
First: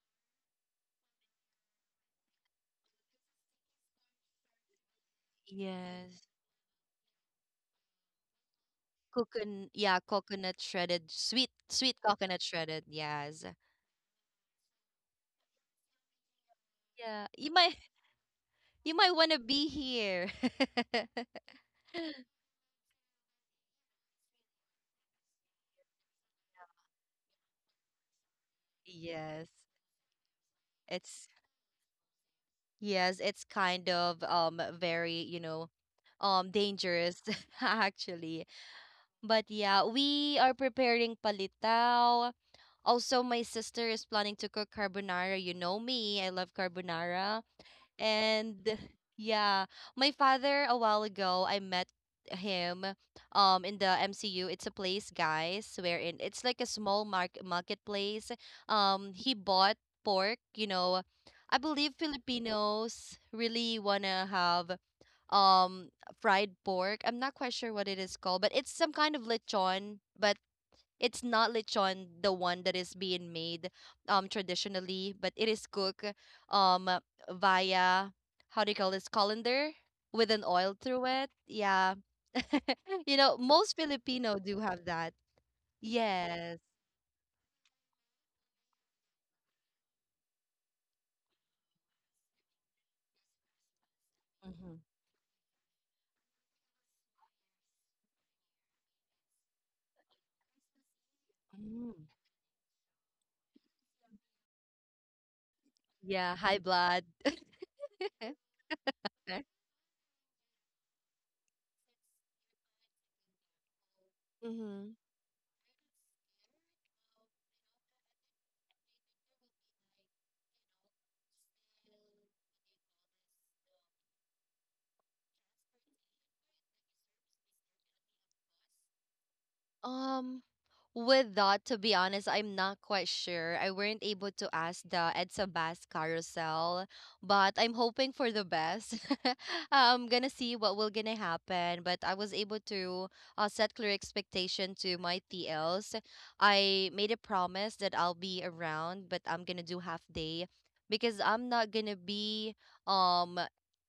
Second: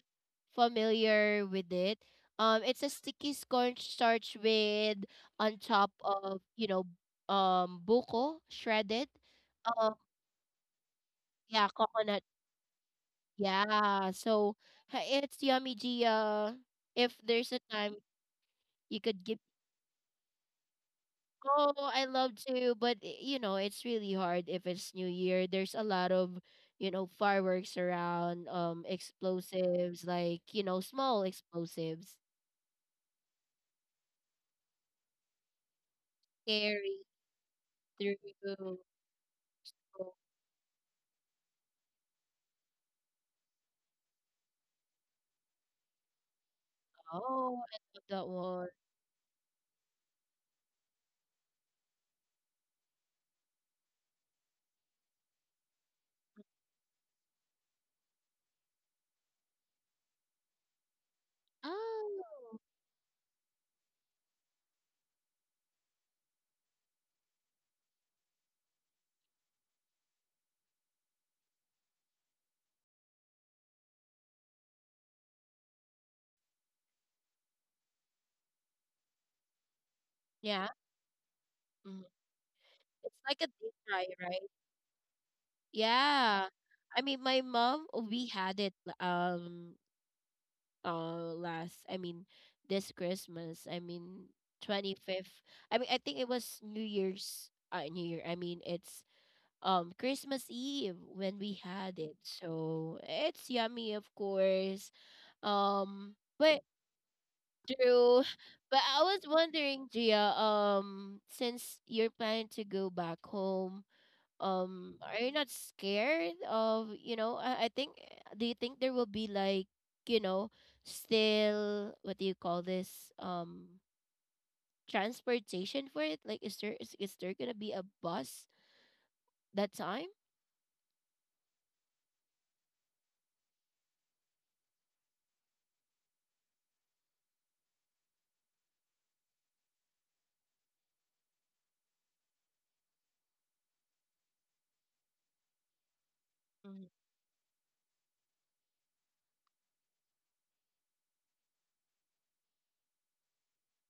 Speaker 2: familiar with it. It's a sticky cornstarch with on top
Speaker 1: Yes.
Speaker 2: of, you know, buko shredded.
Speaker 1: Coconut,
Speaker 2: Um,
Speaker 1: yeah, coconut shredded, sweet,
Speaker 2: yeah,
Speaker 1: sweet
Speaker 2: coconut.
Speaker 1: coconut shredded. Yes.
Speaker 2: Yeah, so it's yummy, Gia. If
Speaker 1: Yeah. You
Speaker 2: there's a
Speaker 1: might
Speaker 2: time
Speaker 1: [laughs] you
Speaker 2: you
Speaker 1: might
Speaker 2: could
Speaker 1: want
Speaker 2: give—
Speaker 1: to be here. [laughs]
Speaker 2: Oh, I love to, but you know, it's really hard if it's New Year. There's a lot of, you know, fireworks around,
Speaker 1: Yes.
Speaker 2: explosives, like, you know, small
Speaker 1: It's
Speaker 2: explosives.
Speaker 1: Yes, it's kind of very,
Speaker 2: Carry
Speaker 1: dangerous [laughs] actually.
Speaker 2: through.
Speaker 1: But yeah, we are preparing palitaw. Also, my sister is planning to cook carbonara. You know me, I love carbonara.
Speaker 2: Oh, I love that
Speaker 1: And
Speaker 2: one.
Speaker 1: [laughs] yeah, my father a while ago, I met him in the MCU. It's a place, guys, wherein it's like a small marketplace. He bought pork, you know. I believe
Speaker 2: Oh,
Speaker 1: Filipinos really wanna have um fried pork. I'm not quite sure what it is called, but it's some kind of lechon, but it's not lechon the one that is being made traditionally, but it is cooked um via, how do you call this, colander with an
Speaker 2: yeah.
Speaker 1: oil through it. Yeah.
Speaker 2: Mhm.
Speaker 1: [laughs] You
Speaker 2: It's
Speaker 1: know,
Speaker 2: like a deep
Speaker 1: most
Speaker 2: fry,
Speaker 1: Filipino
Speaker 2: right?
Speaker 1: do have that.
Speaker 2: Yeah.
Speaker 1: Yes.
Speaker 2: I mean, my mom, we had it um last I mean this Christmas. I mean
Speaker 1: Mm-hmm.
Speaker 2: 25th. I mean, I think it was New Year. I mean, it's Christmas Eve when we
Speaker 1: Mm.
Speaker 2: had it. So it's yummy, of course. Um,
Speaker 1: Yeah, high
Speaker 2: but—
Speaker 1: blood.
Speaker 2: Drew— But I was wondering, Gia, since you're planning to go back home,
Speaker 1: Mm-hmm.
Speaker 2: are you not scared of, you know, I think do you think there will be like, you know, still— what do you call this? Transportation for it, like, is there gonna be a bus that time?
Speaker 1: Um, With that, to be honest, I'm not quite sure. I weren't able to ask the Edsa Bass carousel, but I'm hoping for the best. [laughs] I'm gonna see what will gonna happen, but I was able to set clear expectation to my TLs. I
Speaker 2: Mm-hmm.
Speaker 1: made a promise that I'll be around, but I'm gonna do half day because I'm not gonna be um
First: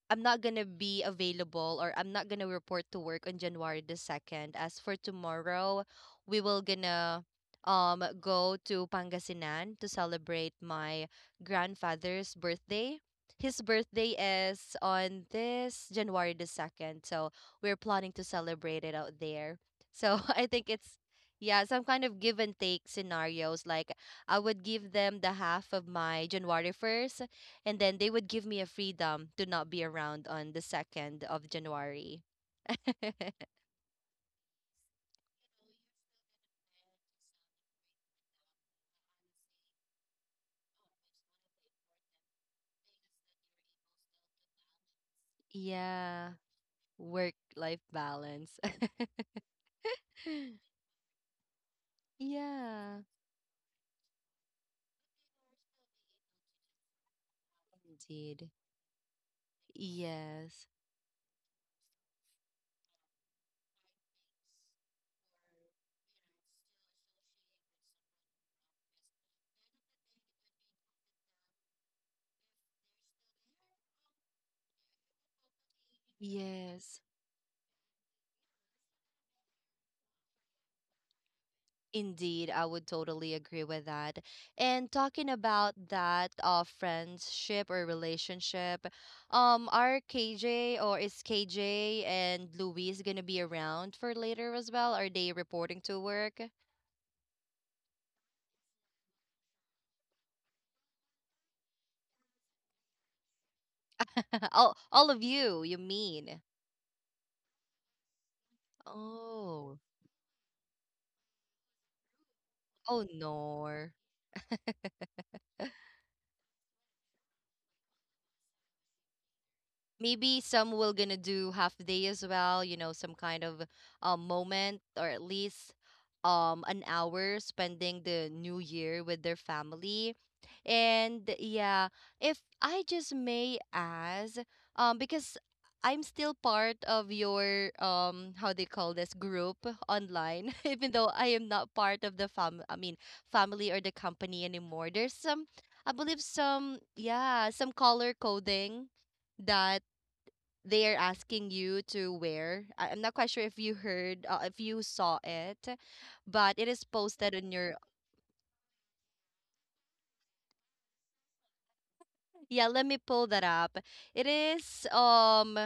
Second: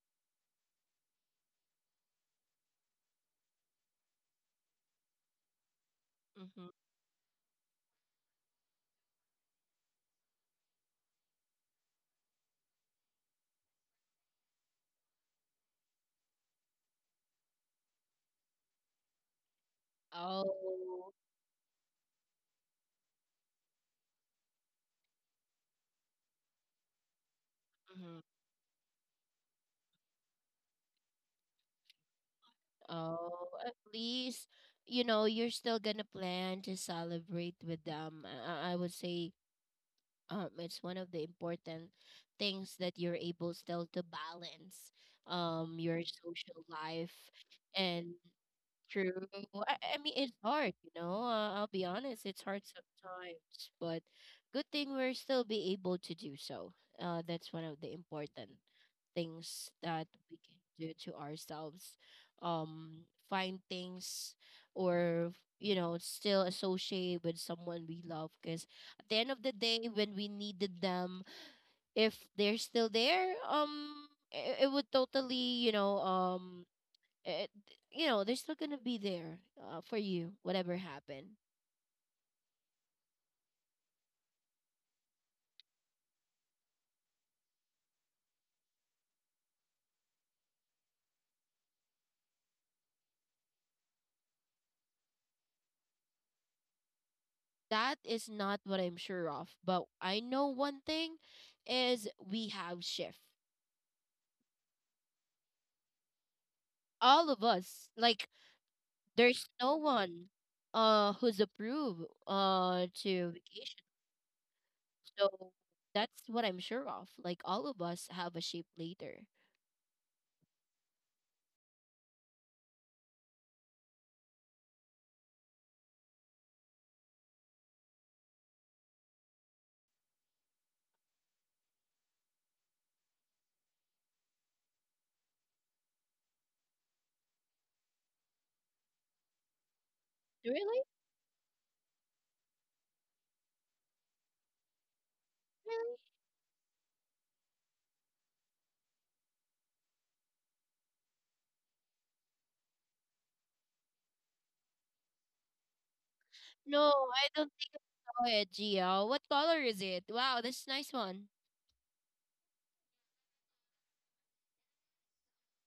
Speaker 1: available, or I'm not gonna report to work on January the 2nd. As for tomorrow, we will gonna go to Pangasinan to celebrate my grandfather's birthday. His birthday is on this January the 2nd, so we're planning to celebrate it out there. So [laughs] I think it's
Speaker 2: Oh.
Speaker 1: yeah, some kind of give and take scenarios. Like I would give them the half of my January 1st, and then they
Speaker 2: Mm-hmm.
Speaker 1: would give me a freedom to not be around on the 2nd of January. [laughs]
Speaker 2: Oh, at least, you know, you're still gonna plan to celebrate with them. I would say it's one of the important things, that you're able still to balance your
Speaker 1: Yeah,
Speaker 2: social life,
Speaker 1: work life
Speaker 2: and
Speaker 1: balance.
Speaker 2: true. I mean, it's hard,
Speaker 1: [laughs]
Speaker 2: you know. I'll be honest, it's hard
Speaker 1: Yeah,
Speaker 2: sometimes. But good thing we're still be able to do so. Uh, that's one of the important
Speaker 1: indeed.
Speaker 2: things that we can
Speaker 1: Yes,
Speaker 2: do to ourselves. Um, find things, or, you know, still associate with someone we love, because at the end of the day, when we needed them, if they're still there, it would totally, you know, um—
Speaker 1: yes.
Speaker 2: it, you know, they're still gonna be there, for you, whatever happened.
Speaker 1: Indeed, I would totally agree with that. And talking about that friendship or relationship, are KJ, or is KJ and Louise, gonna be around for later as well? Are they reporting to work?
Speaker 2: That is not what I'm sure of, but I know one thing is we have shift.
Speaker 1: [laughs] All of you, you mean?
Speaker 2: All of us, like, there's no
Speaker 1: Oh.
Speaker 2: one who's approved
Speaker 1: Oh
Speaker 2: to vacation.
Speaker 1: no.
Speaker 2: So that's what I'm sure of. Like, all of us have a shape later.
Speaker 1: Maybe some will gonna do half day as well, you know, some kind of moment, or at least an hour spending the new year with their family. And yeah, if I just may ask, because I'm still part of your, how they call this, group online, [laughs]
Speaker 2: Really?
Speaker 1: even though I am not part of the fam I mean family or the company anymore, there's some, I
Speaker 2: Really?
Speaker 1: believe some, yeah, some color coding that they are asking you to wear. I'm not quite sure if you heard, if you saw it, but it is
Speaker 2: No, I
Speaker 1: posted
Speaker 2: don't
Speaker 1: on your.
Speaker 2: know it, Gio. What color is it? Wow, that's a nice one.
Speaker 1: Yeah, let me pull that up. It is um,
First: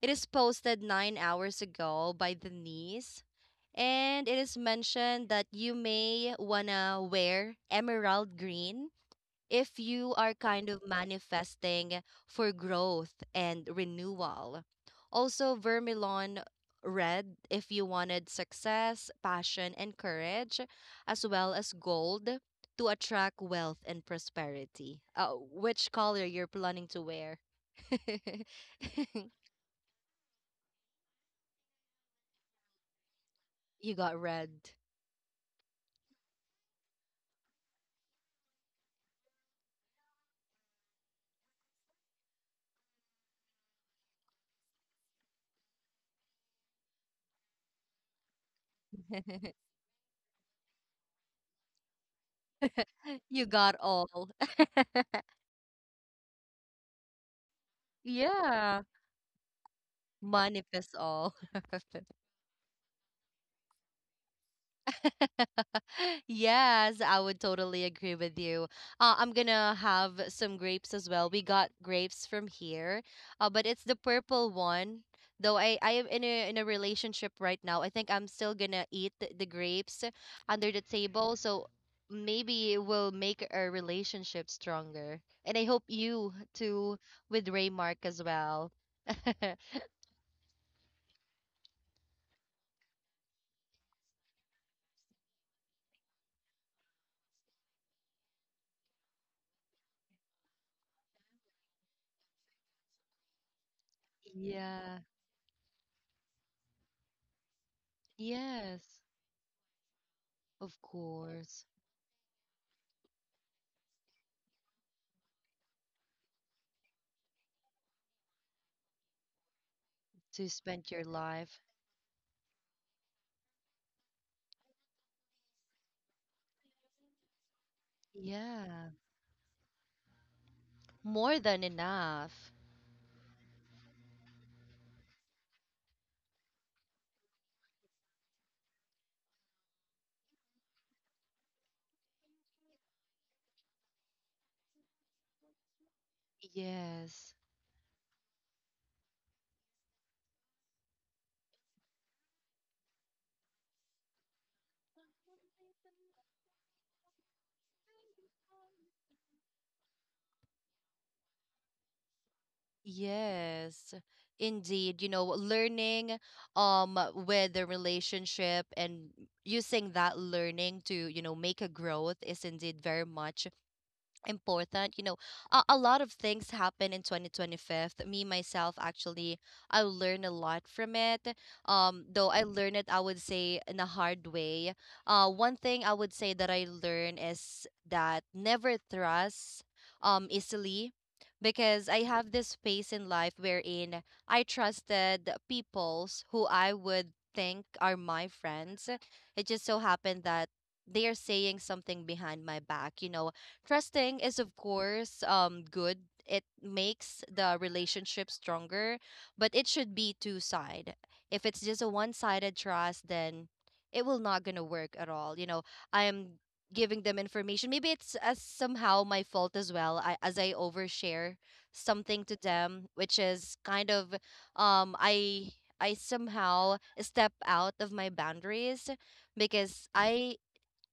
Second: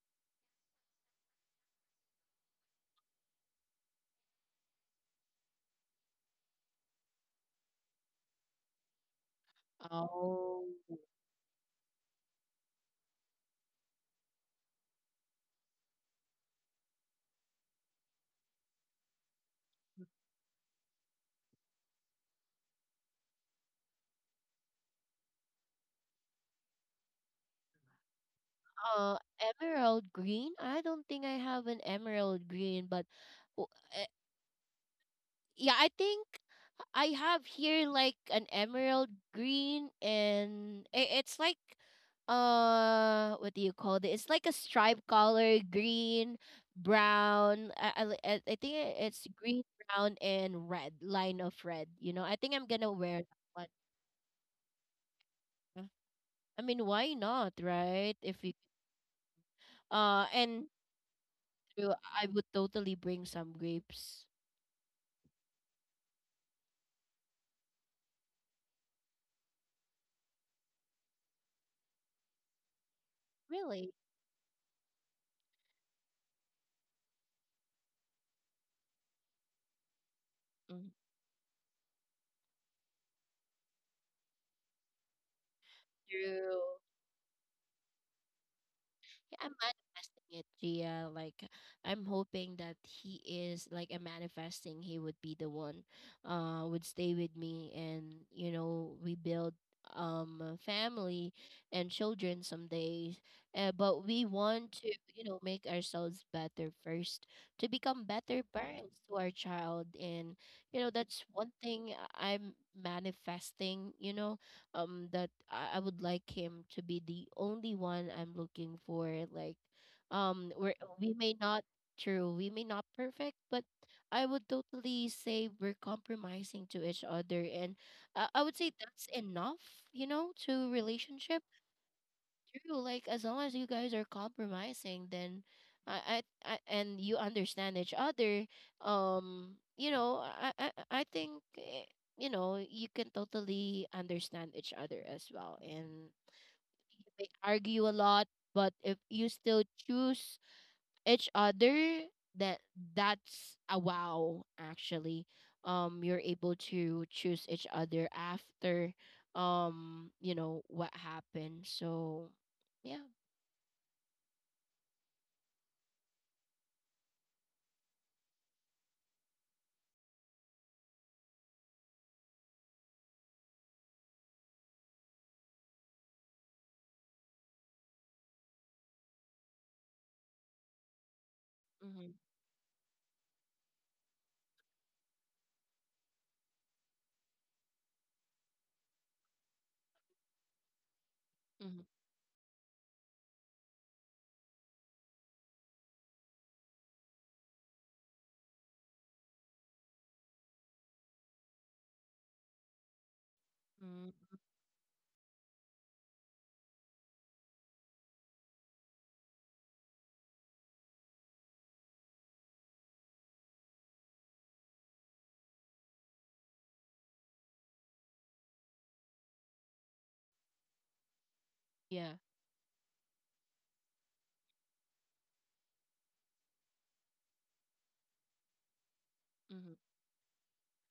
Speaker 1: it is posted 9 hours ago by the niece, and it is mentioned that you may wanna wear emerald green if you are kind
Speaker 2: Oh.
Speaker 1: of manifesting for growth and renewal. Also, Vermilon red if you wanted success, passion, and courage, as well as gold to attract wealth and prosperity. Which color you're planning to wear? [laughs]
Speaker 2: Uh, emerald green? I don't think I have an emerald green, but w-
Speaker 1: You
Speaker 2: eh,
Speaker 1: got red.
Speaker 2: yeah, I think I have here like an emerald green, and it's like, what do you call it? It's like a stripe color, green, brown. I think it's
Speaker 1: [laughs]
Speaker 2: green, brown, and red, line of red. You know, I think I'm gonna wear that
Speaker 1: You
Speaker 2: one.
Speaker 1: got all. [laughs]
Speaker 2: Uh, I mean, why not, right? If you—
Speaker 1: Yeah.
Speaker 2: and
Speaker 1: Manifest all.
Speaker 2: true,
Speaker 1: [laughs]
Speaker 2: I would totally bring some grapes.
Speaker 1: [laughs] Yes, I would totally agree with you. I'm gonna have some grapes as well. We got grapes from here, but it's
Speaker 2: Really?
Speaker 1: the purple one. Though I am in a relationship right now, I think I'm still gonna eat the grapes under the
Speaker 2: Mm.
Speaker 1: table, so maybe it will make our relationship stronger. And I hope you
Speaker 2: True.
Speaker 1: too with Raymark as well.
Speaker 2: Yeah,
Speaker 1: [laughs]
Speaker 2: I'm manifesting it, Gia. Like, I'm hoping that he is, like, I'm manifesting he would be the one would stay with me, and you know, we build a family and children someday. But we want to,
Speaker 1: Yeah.
Speaker 2: you know, make ourselves better first, to become better parents
Speaker 1: Yes,
Speaker 2: to our child. And,
Speaker 1: of
Speaker 2: you know, that's one
Speaker 1: course.
Speaker 2: thing I'm manifesting, you know, that I would like him to be the only one I'm looking for. Like,
Speaker 1: To
Speaker 2: um we're
Speaker 1: spend your
Speaker 2: we may
Speaker 1: life.
Speaker 2: not— true, we may not perfect, but I would totally say we're compromising to each other. And I would say
Speaker 1: Yeah,
Speaker 2: that's enough, you know, to
Speaker 1: more
Speaker 2: relationship.
Speaker 1: than enough.
Speaker 2: True. Like, as long as you guys are compromising, then I and you understand each other. You know, I think you know, you can totally understand each other as well. And you may
Speaker 1: Yes.
Speaker 2: argue a lot, but if you still choose each other, that that's a wow, actually. You're able to choose each other after you know what happened. So yeah.
Speaker 1: Yes. Indeed, you know, learning with the relationship and using that learning to, you know, make a growth is indeed very much important. You know, a lot of things happen in 2025. Me myself actually, I learned a lot from it.
Speaker 2: Mhm,
Speaker 1: Though I learned it, I would say in a hard way. One thing I would say that I learned is that never trust easily,
Speaker 2: mhm,
Speaker 1: because I have this phase in life wherein I trusted peoples who I would think are my friends. It just so happened that they are saying something behind my back, you know. Trusting
Speaker 2: mm,
Speaker 1: is, of course, good. It makes the relationship stronger, but it should be two side. If it's just a one sided trust, then it will not gonna work at all. You know, I am giving them information. Maybe it's somehow my fault as well. I, as I overshare
Speaker 2: yeah,
Speaker 1: something to them, which is kind of um I I somehow step out of my boundaries
Speaker 2: mhm.
Speaker 1: because I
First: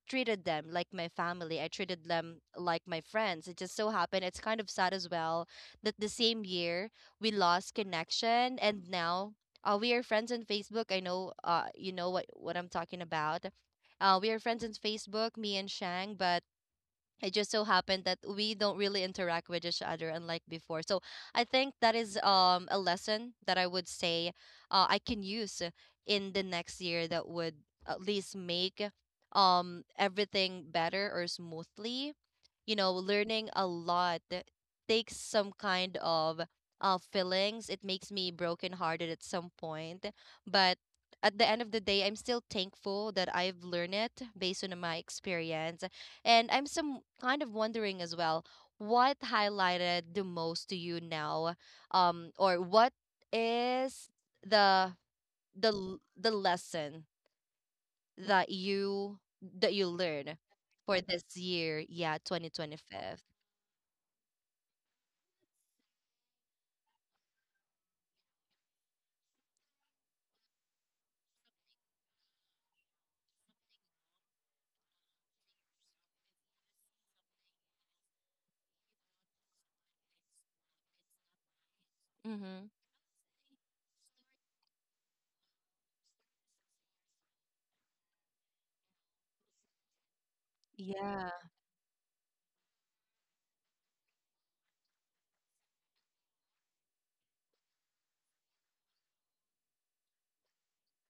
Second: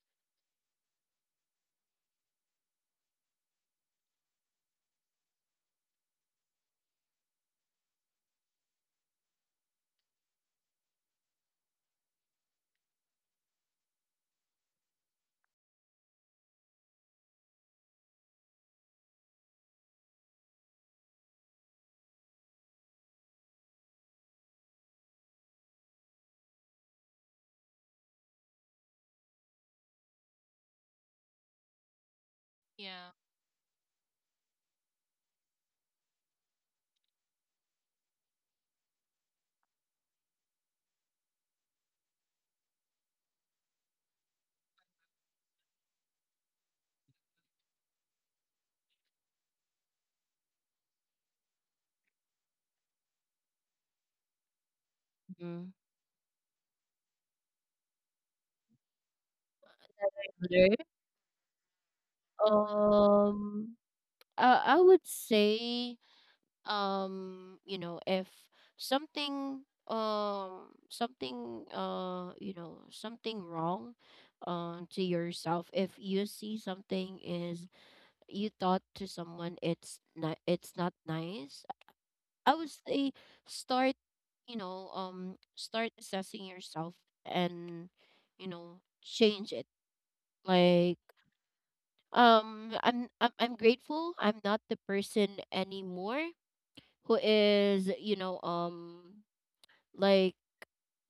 Speaker 1: treated them like my family. I treated them like my friends. It just so happened, it's kind of sad as well, that the same year we lost connection, and now we are friends on Facebook. I know, you know what I'm talking about. We are friends on Facebook, me and Shang, but it just so happened that we don't really interact with each other unlike before. So I think that is a lesson that I would say I can use in the next year that would at least make everything better or smoothly, you know.
Speaker 2: Yeah.
Speaker 1: Learning a lot takes some kind of feelings. It makes me brokenhearted at some point, but at the end of the day, I'm still thankful that I've learned it based on my experience. And I'm some kind of wondering as well, what highlighted the most to you now, or what is the the
Speaker 2: Mhm.
Speaker 1: l- the lesson that you that you learn
Speaker 2: Other—
Speaker 1: for this year, yeah, 2025.
Speaker 2: Um, I would say, you know, if something, something, you know, something wrong, to yourself. If you see something is you thought to someone, it's not nice. I
Speaker 1: Mm-hmm.
Speaker 2: would say start, you know, start assessing yourself and, you know, change it. Like,
Speaker 1: Yeah.
Speaker 2: I'm grateful. I'm not the person anymore who is, you know, like,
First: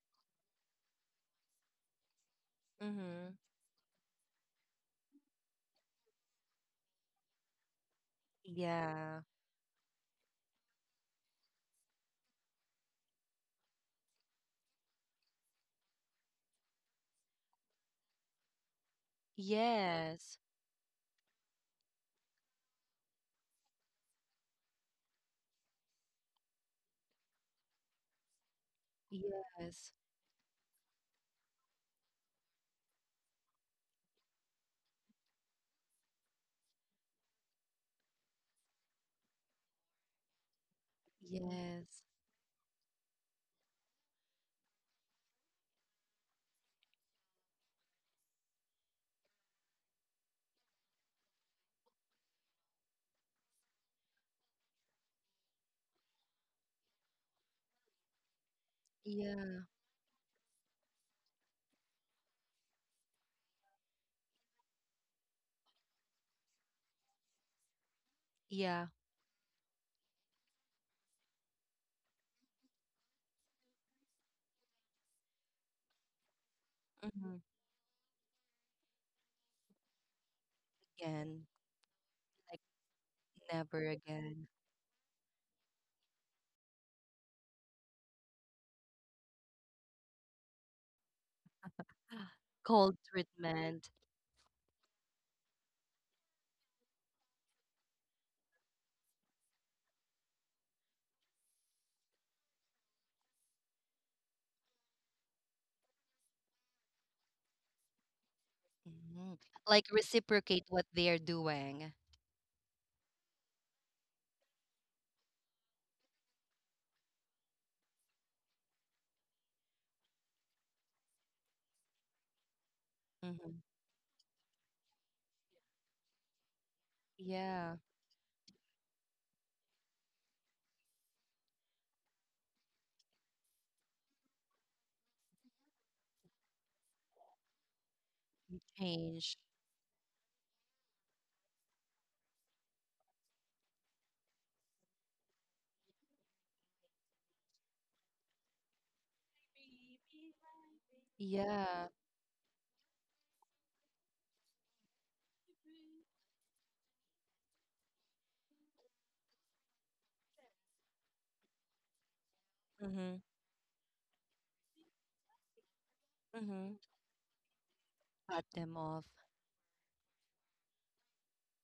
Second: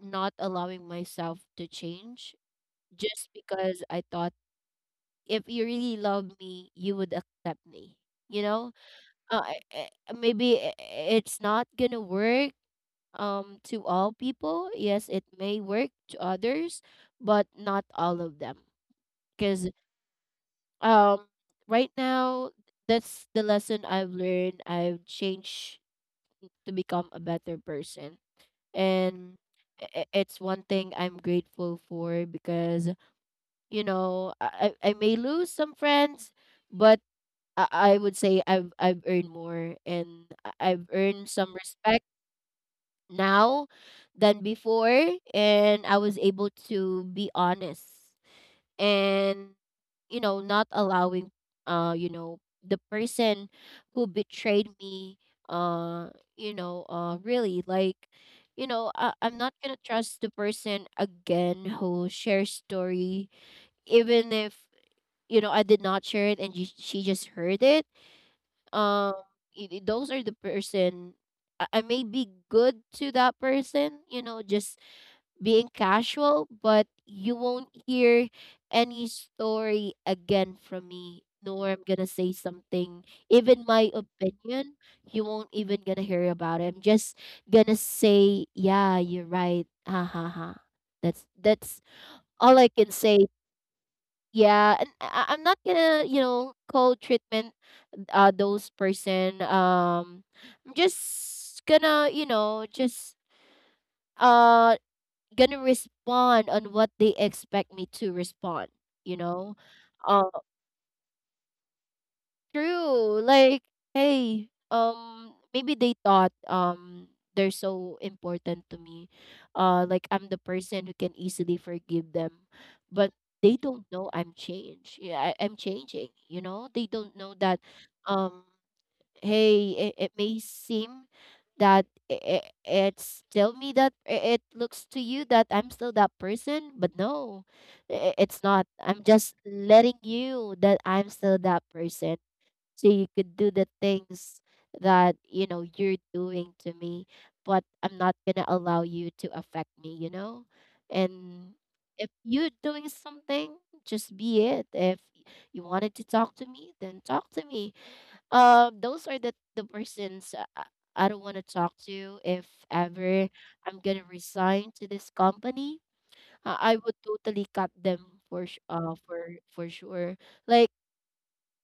Speaker 2: not allowing myself to change, just
Speaker 1: Mm-hmm.
Speaker 2: because I thought, if you really love me, you would accept me. You know,
Speaker 1: Yeah.
Speaker 2: uh, I- I- maybe i- i- it's not gonna work to all people. Yes, it may work to others, but not all of them, because
Speaker 1: Yes,
Speaker 2: um right now that's the lesson I've learned. I've changed to become a better person, and
Speaker 1: yes,
Speaker 2: it's one thing I'm grateful for, because you know I may lose some friends, but I I would say I've earned more, and I've earned some respect
Speaker 1: yes.
Speaker 2: now than before. And I was able to be honest and, you know, not allowing, uh you know the person who betrayed me, uh really, like, I'm not
Speaker 1: Yeah.
Speaker 2: going to trust the person again who shares story, even if, you know, I did not share it and she just heard it.
Speaker 1: Yeah.
Speaker 2: um those are the person I may be good to that person, you know, just being casual, but you
Speaker 1: Mm-hmm.
Speaker 2: won't hear any story again from me,
Speaker 1: Again.
Speaker 2: nor I'm gonna say
Speaker 1: Like,
Speaker 2: something, even
Speaker 1: never
Speaker 2: my
Speaker 1: again.
Speaker 2: opinion. You won't even gonna hear about it. I'm just gonna say, yeah, you're right. Ha ha ha. That's all I can
Speaker 1: Cold
Speaker 2: say.
Speaker 1: treatment.
Speaker 2: Yeah, and I'm not gonna, you know, call treatment those person. I'm just gonna, you know, just uh gonna respond on what they expect me to respond, you
Speaker 1: Mhm.
Speaker 2: know.
Speaker 1: Like
Speaker 2: um
Speaker 1: reciprocate what they're doing.
Speaker 2: True, like, hey, maybe they thought, they're so important to me, like I'm the person who can easily forgive them. But they
Speaker 1: Hmm.
Speaker 2: don't know I'm changed. Yeah, I'm changing, you know, they don't know that.
Speaker 1: Yeah,
Speaker 2: um Hey, it may seem that, it's still me, that it looks to you that I'm still that person, but no, it's
Speaker 1: you
Speaker 2: not. I'm
Speaker 1: change.
Speaker 2: just letting you that I'm still that person, so you could do the things that, you know, you're doing to me, but I'm not gonna allow you to affect me. You know, and
Speaker 1: Yeah.
Speaker 2: if you're doing something, just be it. If you wanted to talk to me, then talk to me. Those are the persons, I don't want to talk to if
Speaker 1: Mm-hmm.
Speaker 2: ever I'm gonna resign to this company.
Speaker 1: Mm-hmm.
Speaker 2: I would totally cut them
Speaker 1: Cut
Speaker 2: for
Speaker 1: them off.
Speaker 2: for sure. Like,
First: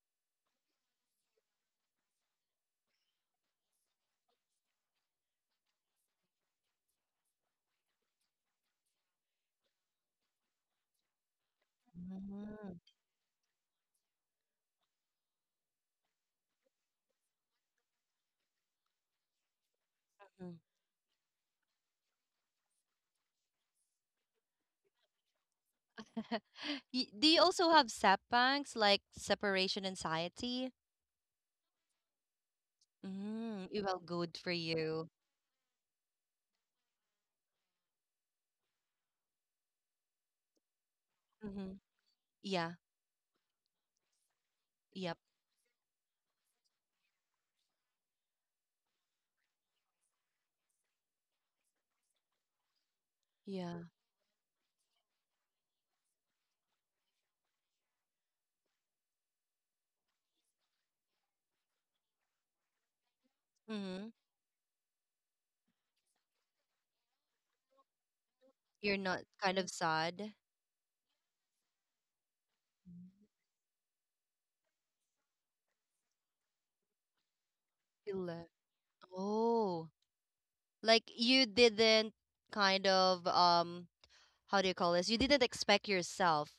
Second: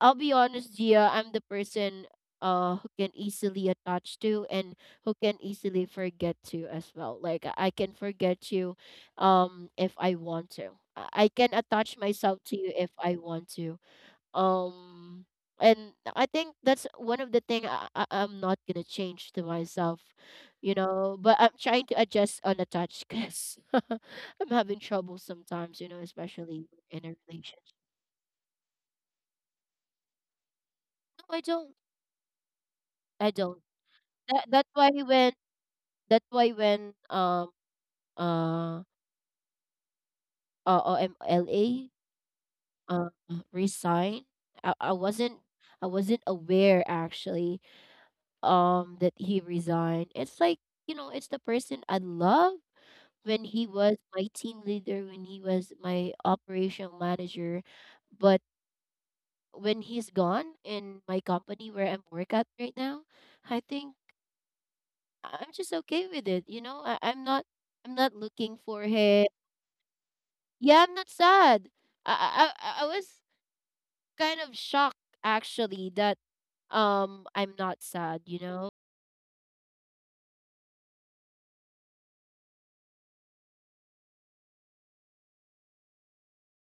Speaker 2: I'll be honest, Gia, I'm the person who can easily attach to, and who can easily forget to as well. Like, I can forget you, if I want to. I can attach myself to you
Speaker 1: Mhm.
Speaker 2: if I want to. um and I think that's one of the thing I'm not gonna change to myself,
Speaker 1: Mm-hmm.
Speaker 2: you know. But I'm trying to adjust unattached, because [laughs] I'm having trouble sometimes, you know,
Speaker 1: [laughs]
Speaker 2: especially in a
Speaker 1: Do you
Speaker 2: relationship.
Speaker 1: also have sapangs, like separation anxiety?
Speaker 2: No, I don't. I don't.
Speaker 1: Mm, it well, good for
Speaker 2: That's why
Speaker 1: you.
Speaker 2: when, that's why when, uh
Speaker 1: Mm-hmm.
Speaker 2: Omla
Speaker 1: Yeah,
Speaker 2: uh resigned, I
Speaker 1: yep,
Speaker 2: wasn't, I wasn't aware actually, that he resigned. It's like, you know, it's the person I love, when he
Speaker 1: yeah.
Speaker 2: was my team leader, when he was my operational manager. But when he's gone in my company where I'm work at right now, I think
Speaker 1: Mm-hmm.
Speaker 2: am just okay with it. You know, I'm not, I'm not looking for
Speaker 1: You're not
Speaker 2: him.
Speaker 1: kind of sad.
Speaker 2: Yeah, I'm not sad. I was kind of shocked actually, that, I'm not
Speaker 1: You
Speaker 2: sad, you
Speaker 1: le-
Speaker 2: know?
Speaker 1: Oh, like you didn't kind of how do you call this? You didn't expect yourself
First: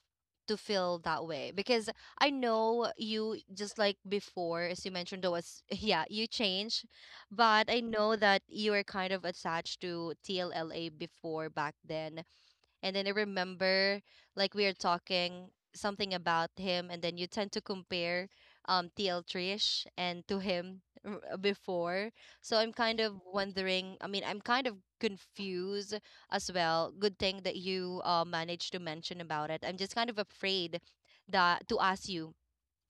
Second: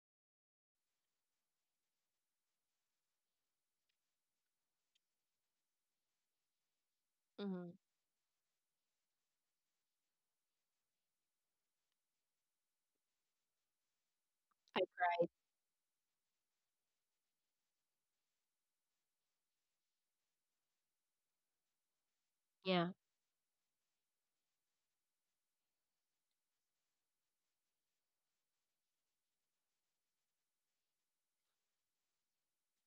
Speaker 1: to feel that way because I know you just like before, as you mentioned, there was [laughs] yeah, you changed, but
Speaker 2: Mm-hmm.
Speaker 1: I know that you were kind of attached to TLLA before back then. And then I remember like we are talking something about him, and then you tend to compare TL Trish and to him [laughs] before. So I'm
Speaker 2: Yeah.
Speaker 1: kind of wondering, I mean, I'm kind of confused as well. Good thing that you managed to mention about it. I'm just kind of afraid that to ask you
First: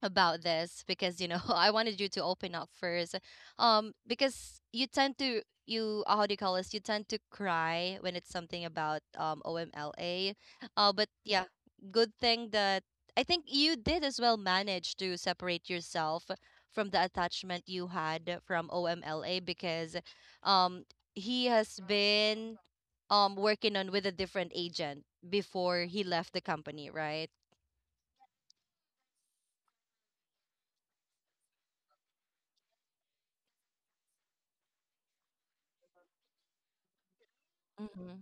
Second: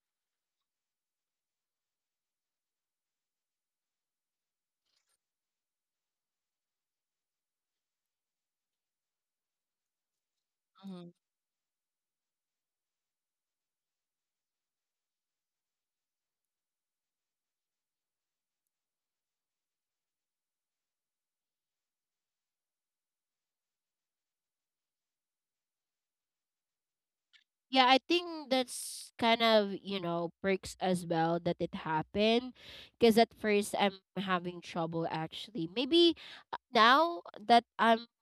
Speaker 1: about this because you know [laughs] I wanted you to open up first. Because you tend to you how do you call this? You tend to cry when it's something about OMLA. But yeah, good thing that I think you did as well manage to separate yourself from the attachment you had from OMLA, because um he has been working on with a different agent before he left the company, right?
Speaker 2: Yeah, I think that's kind of, you know, perks as well that it happened. Because at first I'm having trouble actually. Maybe, now that I'm
Speaker 1: Mm-hmm.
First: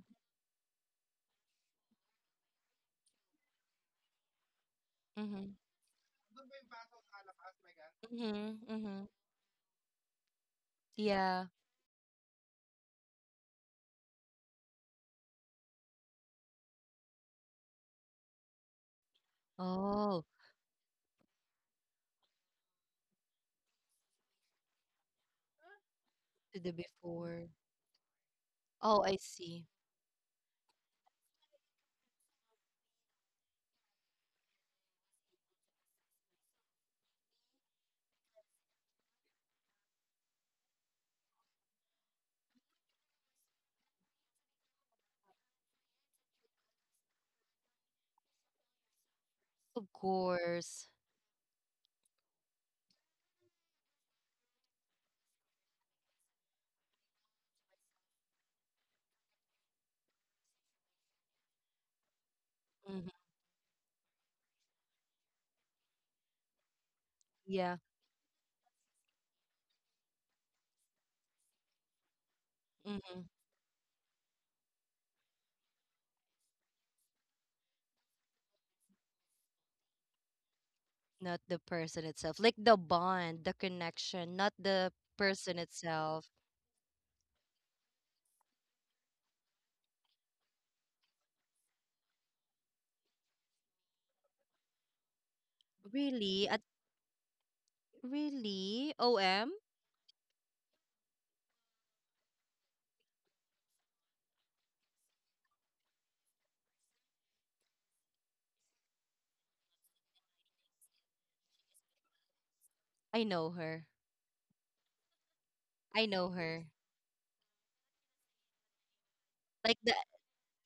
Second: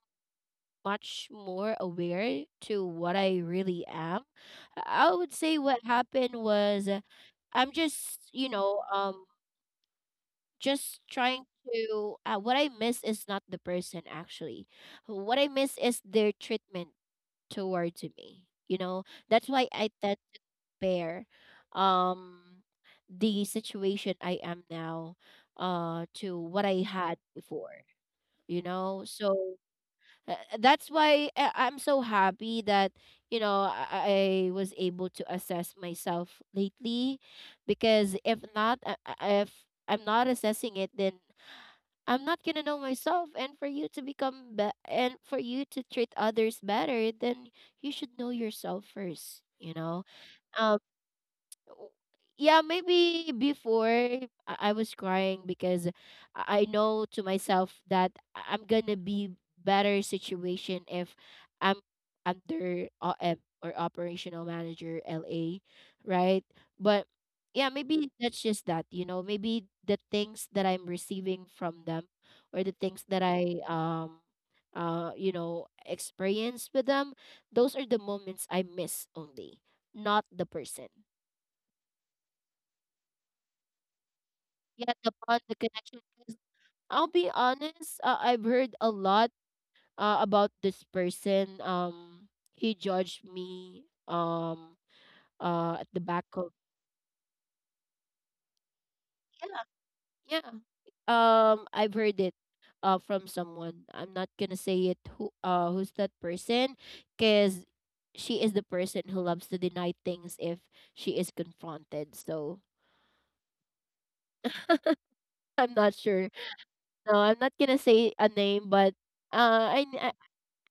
Speaker 2: much more aware to what I really am, I would
Speaker 1: Mm-hmm.
Speaker 2: say what happened was, I'm just, you know,
Speaker 1: Mm-hmm.
Speaker 2: just
Speaker 1: Yeah.
Speaker 2: trying to. What I miss is not the person actually. What I miss is their treatment towards me. You know, that's why I tend
Speaker 1: Oh,
Speaker 2: compare, um the situation I am now, to
Speaker 1: to
Speaker 2: what
Speaker 1: the
Speaker 2: I had
Speaker 1: before.
Speaker 2: before, you
Speaker 1: Oh,
Speaker 2: know?
Speaker 1: I
Speaker 2: So,
Speaker 1: see.
Speaker 2: that's why I'm so happy that, you know, I was able to assess myself lately, because if not, if I'm not assessing it, then I'm not gonna know myself. And for you to become and for you to treat others better, then you should know yourself first, you
Speaker 1: Of
Speaker 2: know. Um,
Speaker 1: course.
Speaker 2: o- yeah, maybe before, I was crying because I know to myself that I'm gonna be better situation if I'm under
Speaker 1: Hmm.
Speaker 2: OM or operational manager LA, right? But yeah,
Speaker 1: Yeah.
Speaker 2: maybe that's just that, you know, maybe the things that I'm receiving from them, or the things that
Speaker 1: Hmm.
Speaker 2: I you know experience with them, those are the moments I miss only, not the person.
Speaker 1: Not the person itself. Like the bond, the connection, not
Speaker 2: Yeah,
Speaker 1: the
Speaker 2: the bond, the
Speaker 1: person
Speaker 2: connection.
Speaker 1: itself.
Speaker 2: 'Cause I'll be honest, I've heard a lot about this person. He judged me. At the back of,
Speaker 1: Really? At really? OM?
Speaker 2: yeah, yeah. I've heard it. From someone. I'm not gonna say it. Who who's that person? Cause she is the person who loves to deny things if she is confronted. So
Speaker 1: I know her.
Speaker 2: I'm not
Speaker 1: I
Speaker 2: sure.
Speaker 1: know her.
Speaker 2: No, I'm not gonna say a name, but
Speaker 1: Like
Speaker 2: uh,
Speaker 1: the,
Speaker 2: I,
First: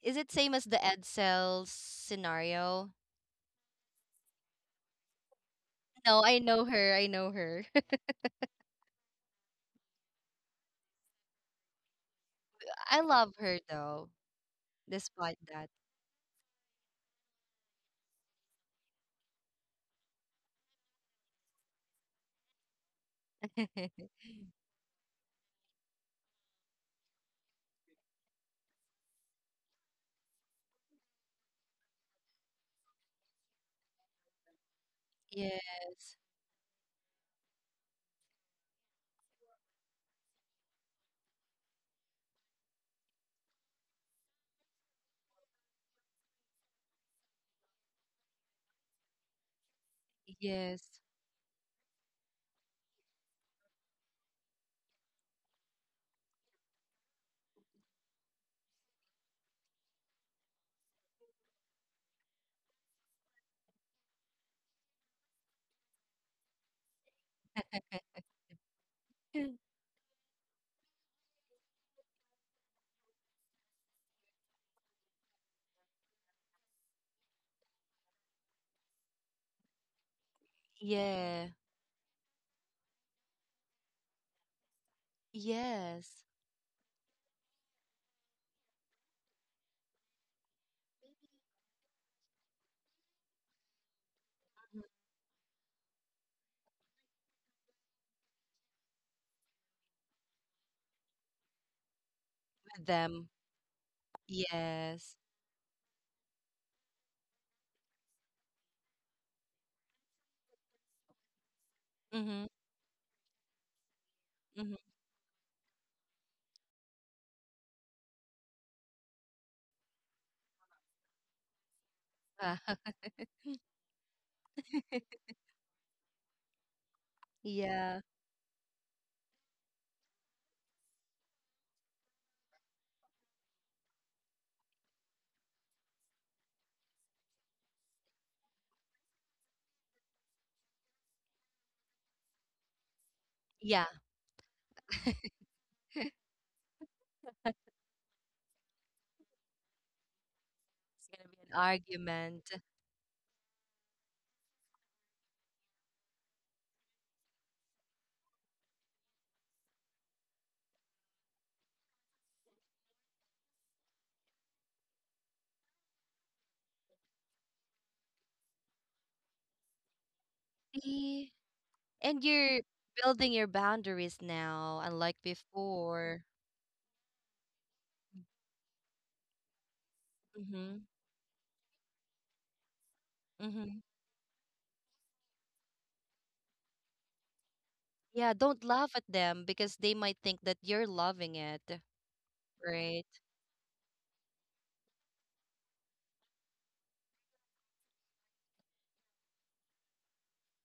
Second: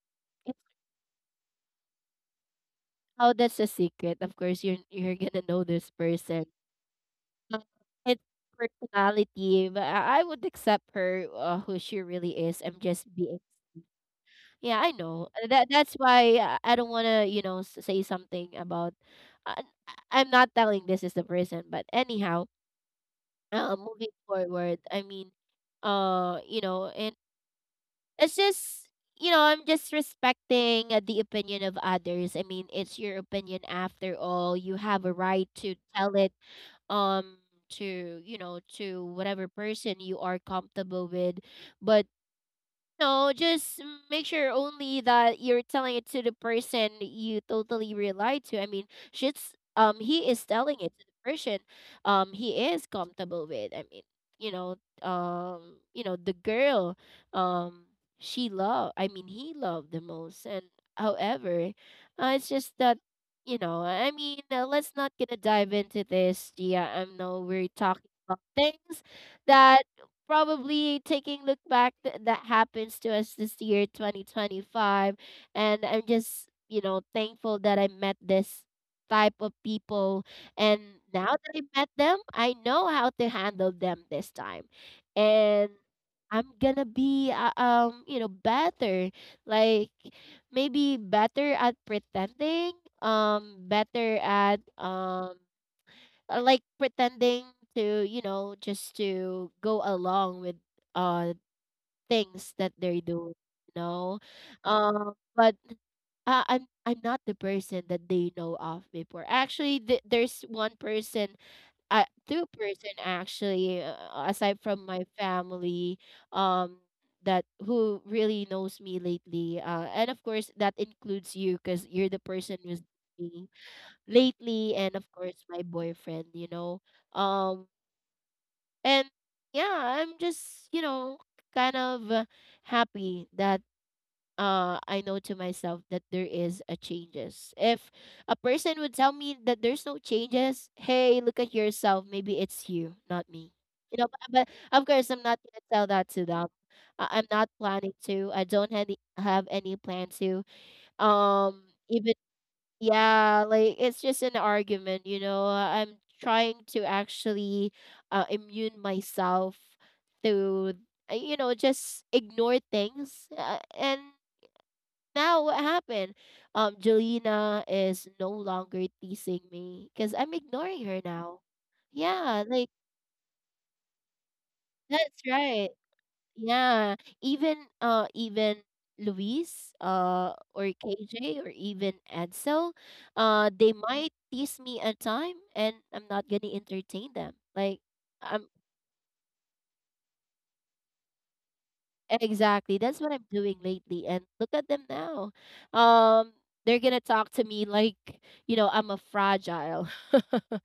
Speaker 1: is it
Speaker 2: I
Speaker 1: same as the Edsel scenario?
Speaker 2: How that's a secret? Of course, you're gonna know this
Speaker 1: No, I
Speaker 2: person.
Speaker 1: know her. I know
Speaker 2: Um,
Speaker 1: her. [laughs]
Speaker 2: It's personality, but I would accept her, who she really is. I'm
Speaker 1: I
Speaker 2: just
Speaker 1: love
Speaker 2: being.
Speaker 1: her though,
Speaker 2: Yeah, I know.
Speaker 1: despite
Speaker 2: That
Speaker 1: that.
Speaker 2: that's why, I don't wanna, you know, say something about. Uh, I'm not telling this is the person, but anyhow,
Speaker 1: [laughs]
Speaker 2: moving forward. I mean, you know, and it's just, you know, I'm just respecting, the opinion of others. I mean, it's your opinion after all, you have a right to tell
Speaker 1: Yes.
Speaker 2: it, um to, you know, to whatever person you are comfortable with. But no, just make sure only that you're telling it to the person you totally rely to. I mean, she's he is telling
Speaker 1: Yes.
Speaker 2: it to the person he is comfortable with. I mean, you know, you know, the girl um she love, I mean he loved the most. And however, it's just that, you know, I mean, let's not gonna dive into this. Yeah, I know we're talking about things
Speaker 1: [laughs]
Speaker 2: that probably taking look back that happens to us this year 2025. And I'm just, you know, thankful that I met this type of people, and now
Speaker 1: Yeah.
Speaker 2: that I met them, I know how to handle them this time. And
Speaker 1: Yes,
Speaker 2: I'm gonna be, you know, better, like, maybe better at pretending, better at, like pretending, to, you know, just to go along with uh things that
Speaker 1: with
Speaker 2: they
Speaker 1: them.
Speaker 2: do, you know.
Speaker 1: Yes.
Speaker 2: But I'm not the person that they know of before. Actually, there's one person,
Speaker 1: Mm-hmm.
Speaker 2: two-person actually, aside
Speaker 1: Mm-hmm.
Speaker 2: from my family, um that who really knows me lately, and of course that includes you, because you're the
Speaker 1: Wow.
Speaker 2: person who's me lately, and of
Speaker 1: [laughs]
Speaker 2: course my boyfriend, you know. um
Speaker 1: Yeah.
Speaker 2: and yeah, I'm just, you know, kind of, happy that, I know to myself that there is a changes. If a person would tell me that there's no changes, hey, look at yourself, maybe it's you, not me,
Speaker 1: Yeah.
Speaker 2: you know. but, but of course I'm not gonna tell that to them. I'm not planning to. I don't have any, plan to,
Speaker 1: It's gonna be an
Speaker 2: um even,
Speaker 1: argument.
Speaker 2: yeah, like it's just an argument, you know. I'm trying to actually, immune myself to, you know, just ignore things. And now what happened? Jelena is no longer teasing me because I'm ignoring her
Speaker 1: See?
Speaker 2: now.
Speaker 1: And
Speaker 2: Yeah,
Speaker 1: you're
Speaker 2: like,
Speaker 1: building your boundaries now, unlike
Speaker 2: that's right.
Speaker 1: before.
Speaker 2: Yeah, even even Luis, or
Speaker 1: Mm-hmm.
Speaker 2: KJ, or even Edsel, they
Speaker 1: Mm-hmm.
Speaker 2: might tease me at time, and I'm not gonna entertain them. Like,
Speaker 1: Yeah,
Speaker 2: I'm
Speaker 1: don't laugh at them because they might think that you're loving it,
Speaker 2: Exactly. That's
Speaker 1: right?
Speaker 2: what I'm doing lately. And look at them now. Um, they're gonna talk to me like, you know, I'm a fragile. [laughs]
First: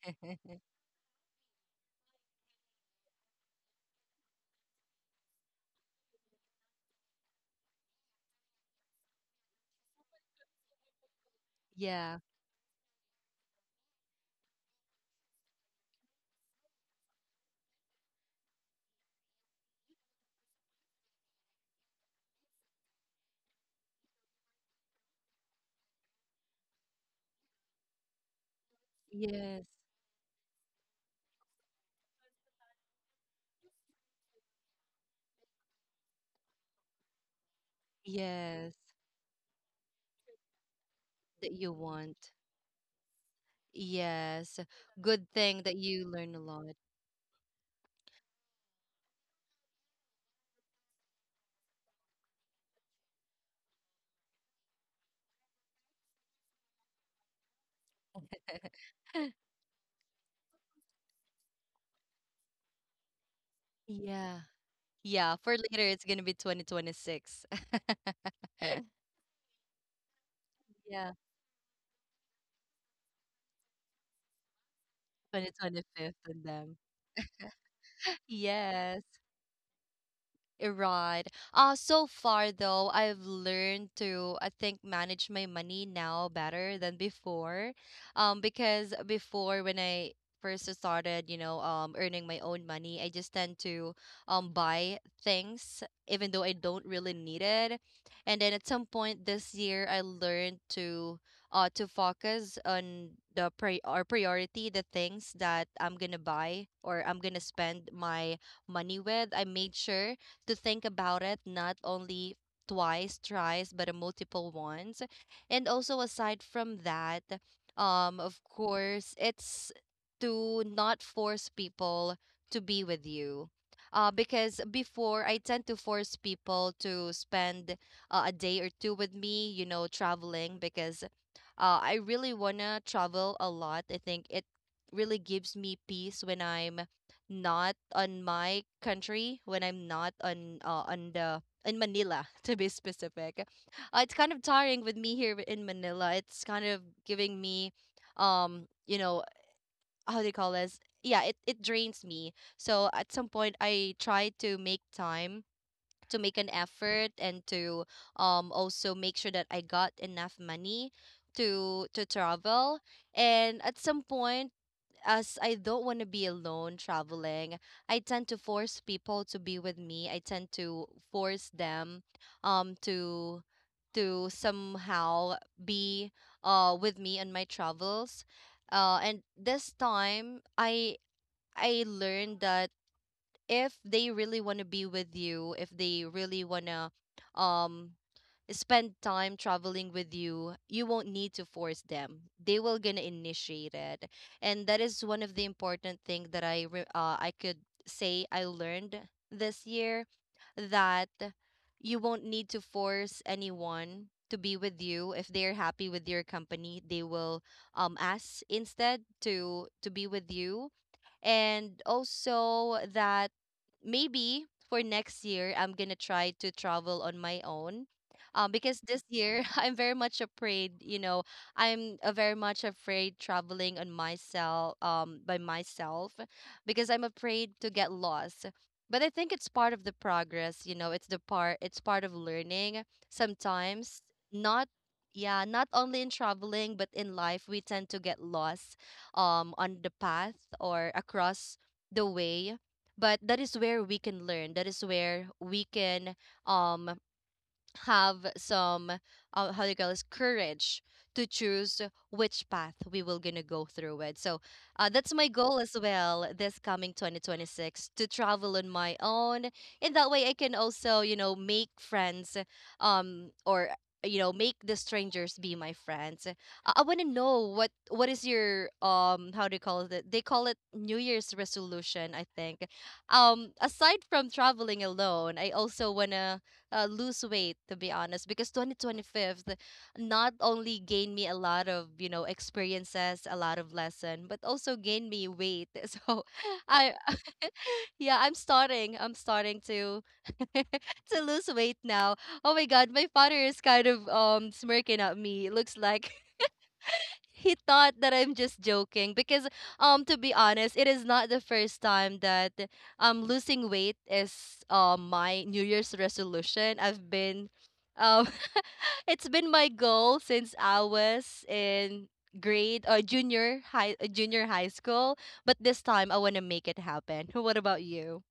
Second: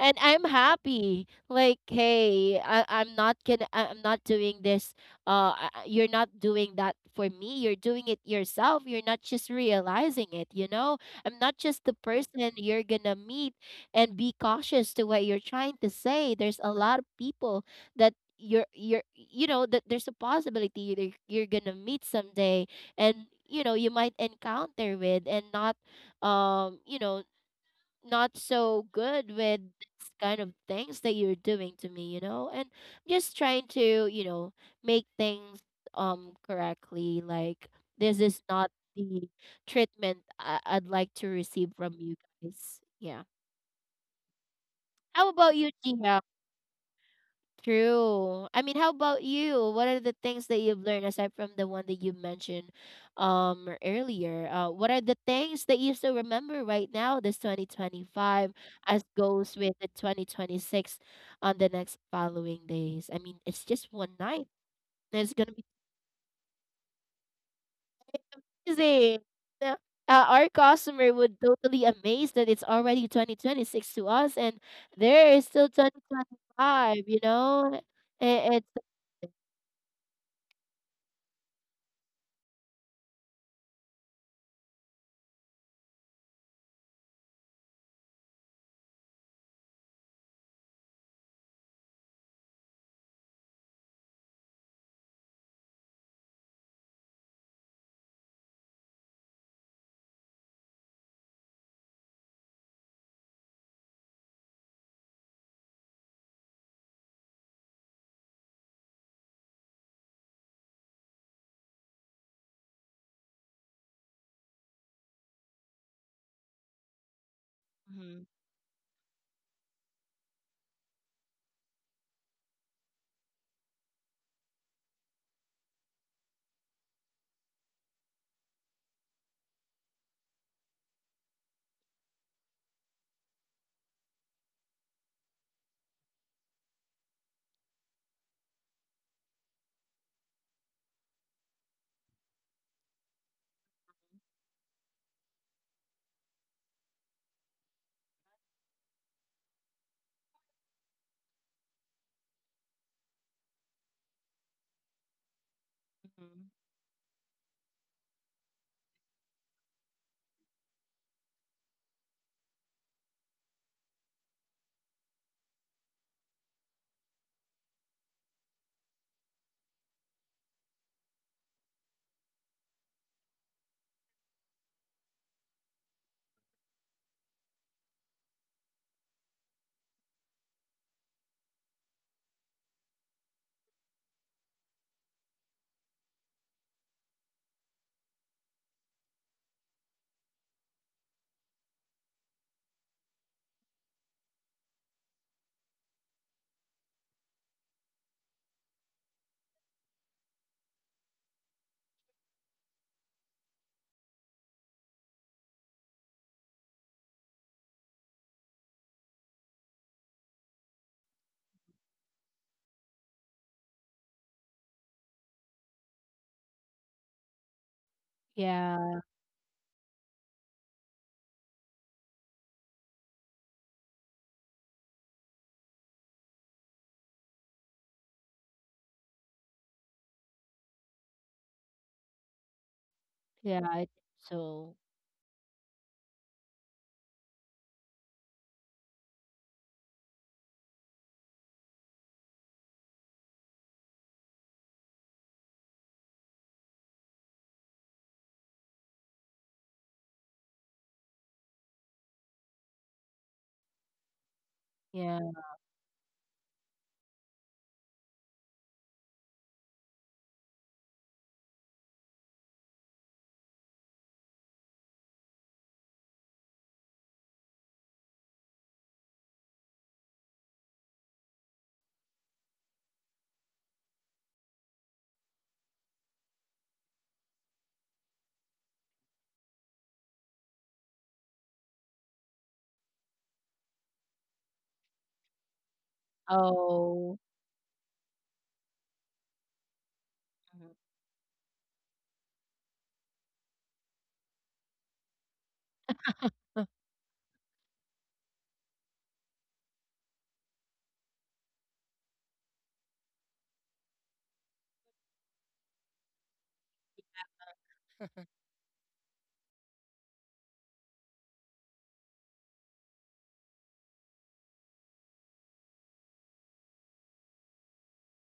Speaker 2: And I'm happy. Like, hey, I'm not gonna I'm not doing this. You're not doing that for me. You're doing it yourself. You're not just realizing it, you know? I'm not just the
Speaker 1: Yeah.
Speaker 2: person you're gonna meet and be cautious to what you're trying to say. There's a lot of people that you know that there's a possibility that you're gonna meet someday, and you know you might encounter with, and not, you know, not so good with
Speaker 1: Yes.
Speaker 2: this kind of things that you're doing to me, you know. And just trying to, you know, make things, correctly, like, this is not
Speaker 1: Yes.
Speaker 2: the treatment I'd like to
Speaker 1: That you
Speaker 2: receive from you
Speaker 1: want.
Speaker 2: guys, yeah.
Speaker 1: Yes. Good
Speaker 2: How about
Speaker 1: thing
Speaker 2: you,
Speaker 1: that you
Speaker 2: Gia?
Speaker 1: learn a lot.
Speaker 2: True. I mean, how about you? What are the things that you've learned aside from the one that you mentioned, earlier? What are the things that you still remember right now, this 2025, as
Speaker 1: [laughs]
Speaker 2: goes with the 2026 on the next following days? I mean, it's just one
Speaker 1: Yeah.
Speaker 2: night. And it's
Speaker 1: Yeah, for
Speaker 2: gonna be
Speaker 1: later it's gonna be 2026. [laughs]
Speaker 2: amazing. Yeah. Our
Speaker 1: Yeah,
Speaker 2: customer would totally amazed that it's already 2026 to us, and there is still
Speaker 1: 2025 and them.
Speaker 2: 2025. You know, it's
Speaker 1: Yes. Right. So far though, I've learned to, I think, manage my money now better than before. Because before when I first started, you know, earning my own money, I just tend to buy things even though I don't really need it. And then at some point this year, I learned to focus on the priority, the things that I'm gonna buy or I'm gonna spend my money with. I made sure to think about it not only twice, thrice, but a multiple ones. And also aside from that,
Speaker 2: Mm-hmm.
Speaker 1: of course, it's to not force people to be with you. Because before I tend to force people to spend a day or two with me, traveling because I really wanna travel a lot. I think it really gives me peace when I'm not on my country, when I'm not on on the in Manila [laughs] to be specific. It's kind of tiring with me here in Manila. It's kind of giving me, um, you know, how do you call this? Yeah, it drains me. So at some point, I try to make time to make
Speaker 2: mm-hmm.
Speaker 1: an effort and to also make sure that I got enough money to travel. And at some point, as I don't want to be alone traveling, I tend to force people to be with me. I tend to force them um to to somehow be with me on my travels. And this time I learned that if they really want to be with you, if they really want to um spend time traveling with you, you won't need to force them. They will gonna initiate it. And that is one of the important thing that I could say I learned this year that you won't need to force anyone to be with you. If they're happy with your company, they will ask instead to be with you, and also that maybe for next year I'm gonna try to travel on my own. Because this
Speaker 2: Yeah,
Speaker 1: year [laughs] I'm very much afraid, you know, I'm very much afraid traveling on myself, by myself, because I'm afraid to get lost. But I think it's part of the progress, you know, it's it's part of learning.
Speaker 2: yeah, I think
Speaker 1: Sometimes, not,
Speaker 2: so.
Speaker 1: yeah, not only in traveling, but in life, we tend to get lost on the path or across the way, but that is where we can learn, that is where we can um have some how do you call this, courage to choose which path we will gonna go through with. So that's
Speaker 2: Yeah.
Speaker 1: my goal as well this coming 2026, to travel on my own. In that way I can also, you know, make friends, or you know, make the strangers be my friends. I want to know what is your how do you call it, they call it New Year's resolution I think. Aside from traveling alone, I also want to lose weight, to be honest, because 2025 not only gained me a lot of, you know, experiences, a lot of lesson, but also gained me weight [laughs] so I
Speaker 2: Oh.
Speaker 1: [laughs] yeah, I'm starting to [laughs]
Speaker 2: mhm.
Speaker 1: to lose weight now. Oh my god, my father is kind of smirking at me. It looks like he thought that I'm just joking because, to be honest, it is not the first time that losing weight is my New Year's resolution. I've been um [laughs] it's been my goal since I was in grade or junior high school, but this time I want to make it happen. [laughs] What about you?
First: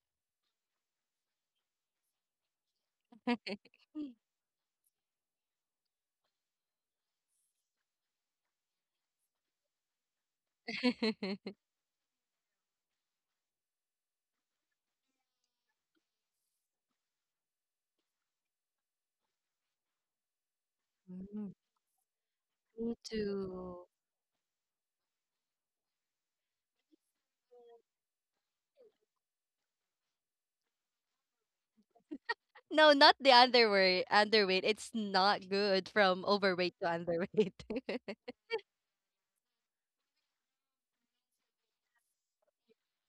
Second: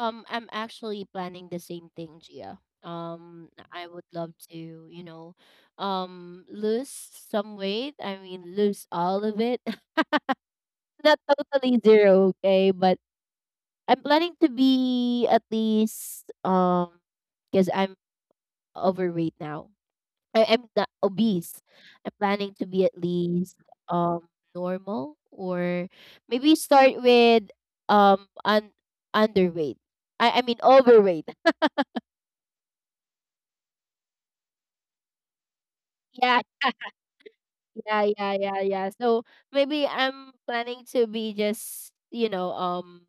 Speaker 2: I'm actually planning the same thing, Gia. I would love to, you know, lose some weight. I mean, lose all of it. [laughs] Not
Speaker 1: [laughs]
Speaker 2: totally zero, okay, but I'm planning to be at least because I'm overweight now. I am not
Speaker 1: Mm,
Speaker 2: obese. I'm planning to be
Speaker 1: me
Speaker 2: at least
Speaker 1: too.
Speaker 2: um normal, or maybe start with um un- underweight. I mean overweight. [laughs]
Speaker 1: No, not the underweight. Underweight. It's not good from
Speaker 2: Yeah,
Speaker 1: overweight to underweight.
Speaker 2: yeah,
Speaker 1: [laughs]
Speaker 2: yeah, yeah, yeah. So maybe I'm planning to be just,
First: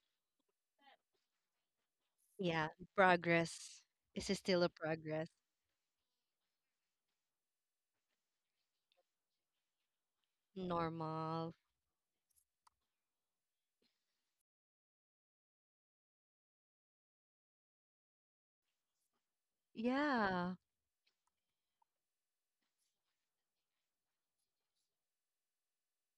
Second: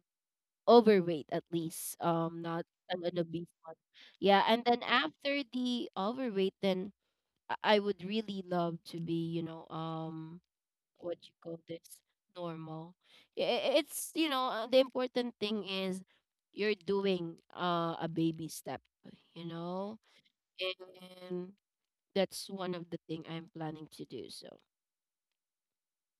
Speaker 2: overweight at least. Not
Speaker 1: Yeah,
Speaker 2: an obese one.
Speaker 1: progress. Is it
Speaker 2: Yeah,
Speaker 1: still
Speaker 2: and
Speaker 1: a
Speaker 2: then
Speaker 1: progress?
Speaker 2: after the overweight, then I would really love to be, what you
Speaker 1: Normal.
Speaker 2: call this, normal. Yeah, it's the important thing is you're doing a baby step, you know,
Speaker 1: Yeah.
Speaker 2: and that's one of the thing I'm planning to do. So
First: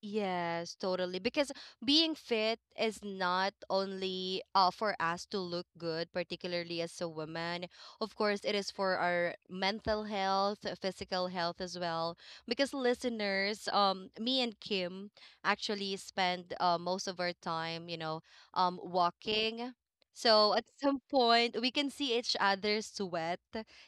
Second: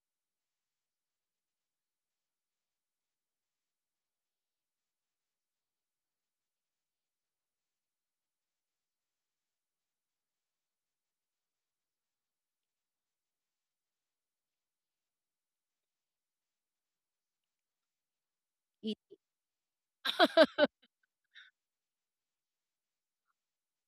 Speaker 1: Yes, totally. Because being fit is not only for us to look good, particularly as a woman. Of course, it is for our mental health, physical health as well. Because listeners, me and Kim actually spend most of our time, you know,
Speaker 2: it,
Speaker 1: walking. So at some point, we can see each other sweat,